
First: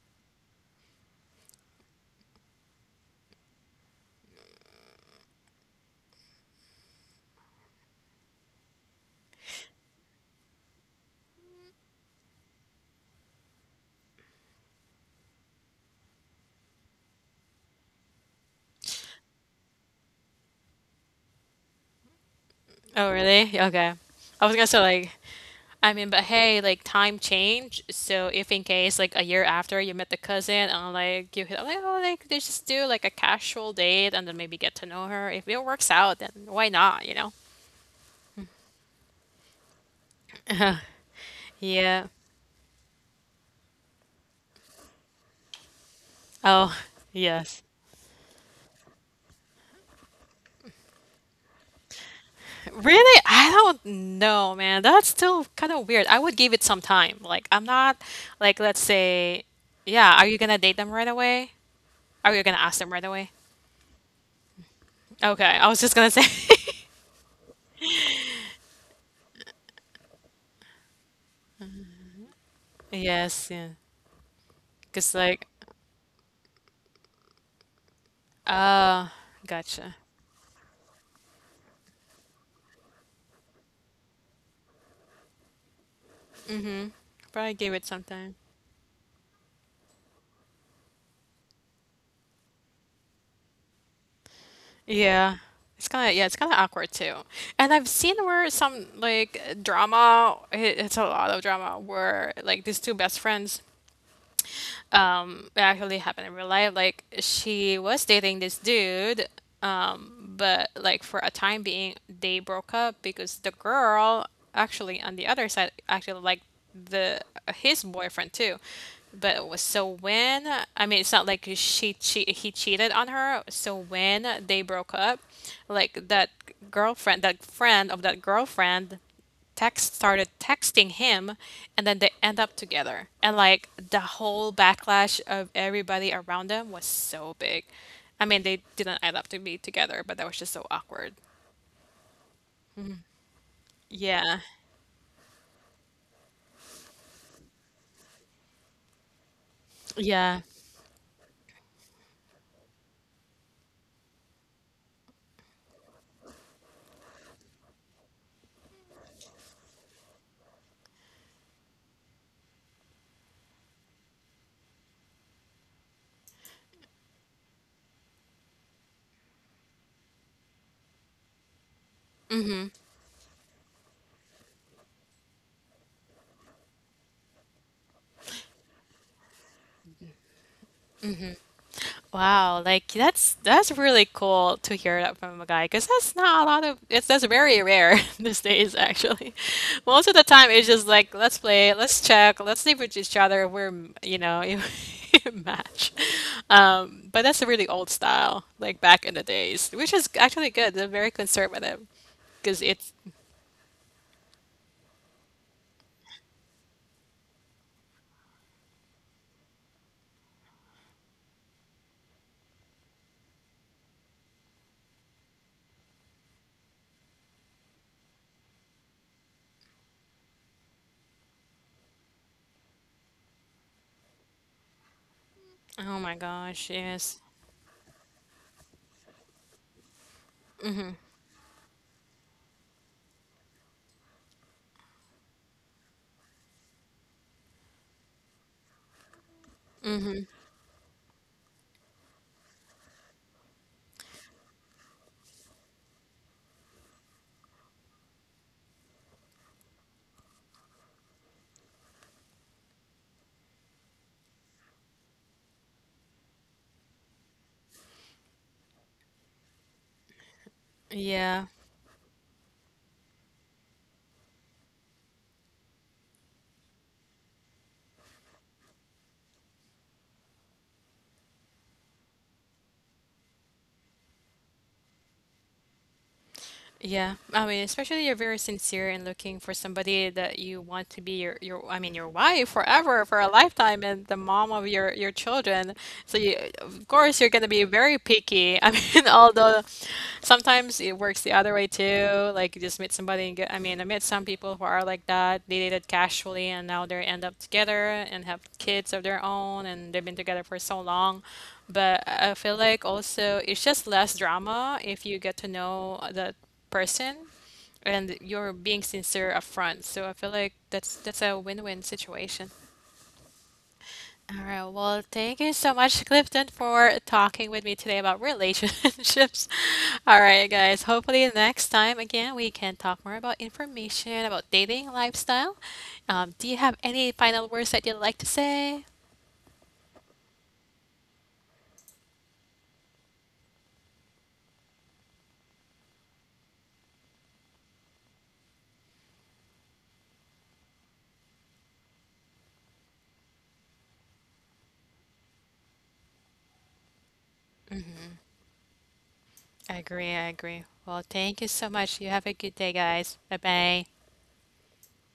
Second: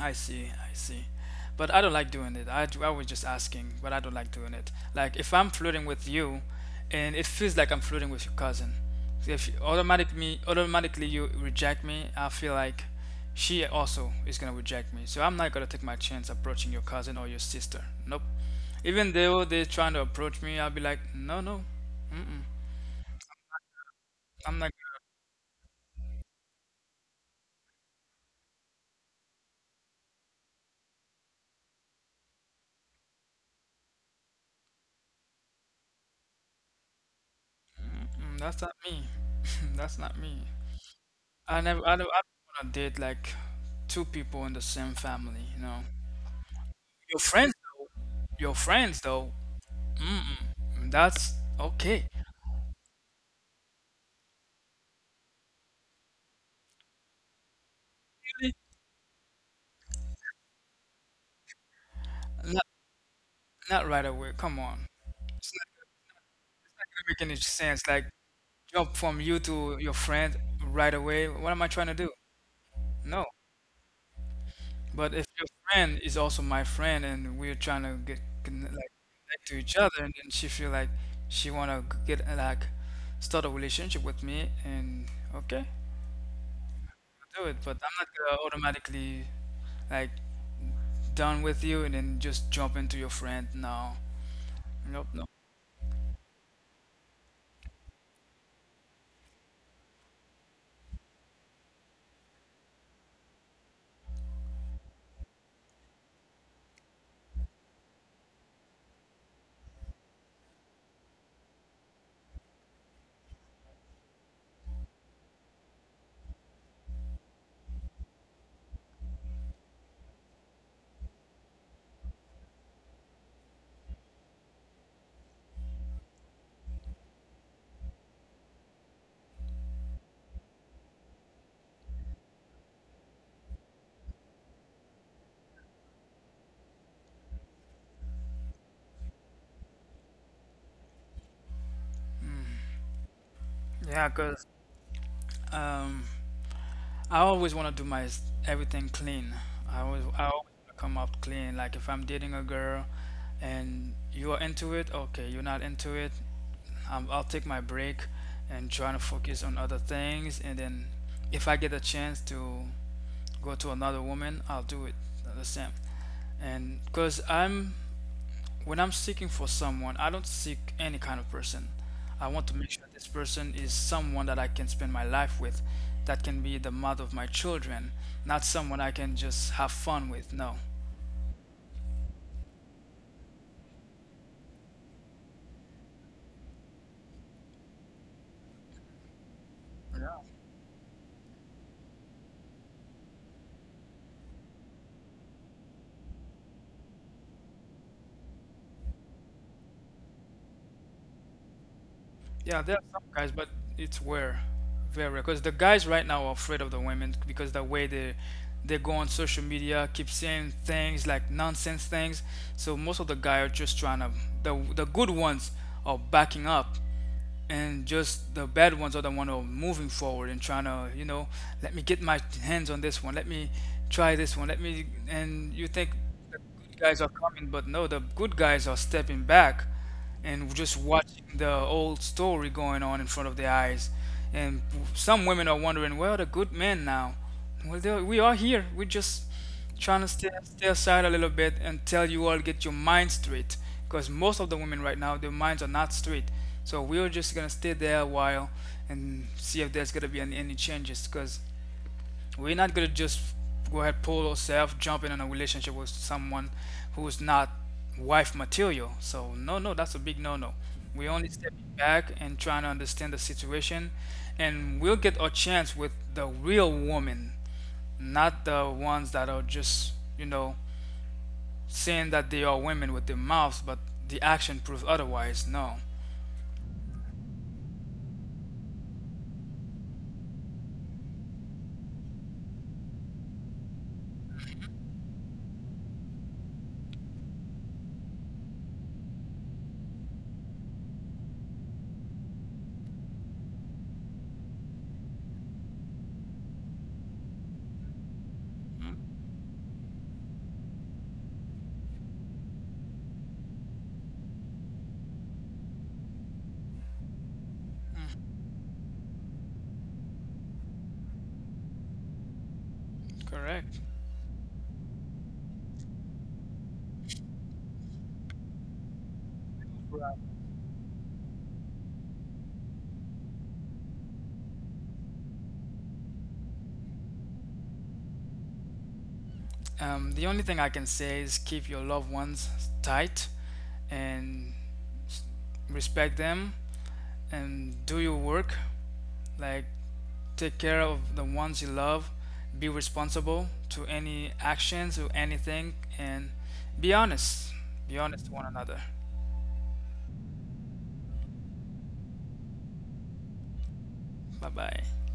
B: I see, I see. But I don't like doing it. I, I was just asking, but I don't like doing it. Like if I'm flirting with you, and it feels like I'm flirting with your cousin, if you automatically automatically you reject me, I feel like she also is gonna reject me. So I'm not gonna take my chance approaching your cousin or your sister. Nope. Even though they're trying to approach me, I'll be like, no, no, mm-mm.
A: Oh, really? Okay. I was
B: I'm
A: gonna
B: not.
A: say like, I mean, but hey, like time change. So if in case like a year after you met the cousin and like you hit like oh like they just do like a casual date and then maybe get to know her. If it works out, then why not? You know?
B: Mm, that's not me. (laughs) That's not me. I never, I
A: Yeah.
B: don't, I don't want to date like two people in the same family, you know.
A: Oh, (laughs)
B: Your friends,
A: yes.
B: though, your friends, though, that's okay.
A: Really? I don't know, man. That's still kind of weird. I would give it some time. Like, I'm not,
B: Really?
A: like, let's say, yeah, are you gonna date them right away? Are you gonna
B: Not,
A: ask them right away?
B: not right away. Come on.
A: Okay,
B: It's not,
A: I was just gonna say.
B: it's
A: (laughs)
B: not gonna make any sense. Like, jump from you to your friend right away. What am I trying to do? No.
A: Yes, yeah. Because,
B: But if
A: like,
B: your friend is also my friend and we're trying to get conne- like
A: uh,
B: connect to each other,
A: gotcha.
B: and then she feel like she wanna g- get uh, like start a relationship with me, and okay, do it,
A: Probably
B: but
A: give
B: I'm
A: it
B: not
A: some
B: gonna
A: time.
B: automatically like done with you and then just jump into your friend. No, nope, no.
A: Yeah. It's kind of, yeah, it's kind of awkward too. And I've seen where some, like, drama, it, it's a lot of drama where, like, these two best friends. Um, it actually happened in real life. Like she was dating this dude, um, but like for a time being, they broke up because the girl actually on the other side actually liked the his boyfriend too. But it was so when I mean it's not like she che- he cheated on her. So when they broke up, like that girlfriend, that friend of that girlfriend text started texting him and then they end up together and like the whole backlash of everybody around them was so big. I mean they didn't end up to be together but that was just so awkward.
B: Yeah, cause
A: Yeah.
B: um, I always wanna do my s- everything clean. I always I always
A: Yeah.
B: wanna come up clean. Like if I'm dating a girl, and you are into it, okay. You're not into it. Um, I'll take my break and try to focus on other things. And then if I get a chance to go to another woman, I'll do it the same. And cause I'm When I'm seeking for someone, I don't seek any kind of person. I want to make sure this person is someone that I can spend my life with, that can be the mother of my children, not someone I can just have fun with. No.
A: Wow, like that's that's really cool to hear that from a guy because that's not a lot of it's that's very rare (laughs) these days actually. Most of the time it's just like let's play, let's check, let's see with each other if we're you know (laughs) if we match. Um, but that's a really old style, like back in the days, which is actually good. They're very conservative
B: Yeah,
A: because
B: there are
A: it's
B: some guys, but it's rare, very rare. Because the guys right now are afraid of the women because the way they they go on social media, keep saying things like nonsense things. So most of the guys are just trying to the the good ones are backing up, and just the bad ones are the one who are moving forward and trying to, you know, let me get my hands on this one, let me try this one, let me. And you think
A: oh my
B: the
A: gosh,
B: good guys are
A: yes,
B: coming, but no, the good guys are stepping back and just watching the old story going on in front of their eyes. And some women are wondering, well, the good men now, well, they, we are here, we just trying to stay, stay aside a little bit until you all get your mind straight. Because most of the women right now their minds are not straight, so we're just gonna stay there a while and see if there's gonna be any, any changes. Because we're not gonna just go ahead pull ourselves jump in on a relationship with someone who's not wife material, so no, no, that's a big no no. We're only
A: yeah.
B: stepping back and trying to understand the situation, and we'll get our chance with the real woman, not the ones that are just, you know, saying that they are women with their mouths, but the action proves otherwise. No.
A: Yeah, I mean, especially you're very sincere in looking for somebody that you want to be your, your I mean, your wife forever, for a lifetime, and the mom of your your children. So you, of course, you're gonna be very picky. I mean, (laughs) although sometimes it works the other way too. Like you just meet somebody and get, I mean, I met some people who are like that. They dated casually and now they end up together and have kids of their own, and they've been together for so long. But I feel like also it's just less drama if you get to know that person and you're being sincere upfront. So I feel like that's that's a win-win situation.
B: Correct.
A: All right. Well, thank you so much, Clifton, for talking with me today about relationships. (laughs) All right, guys. Hopefully, next time again, we can talk more about information about dating lifestyle. Um, do you have any final words that you'd like to say?
B: Um, the only thing I can say is keep your loved ones tight, and respect them, and do your work, like take care of the ones you love, be responsible to any actions or anything, and be honest, be honest to one another.
A: I agree. I agree. Well, thank you so much. You have a good day, guys. Bye bye.
B: Bye bye.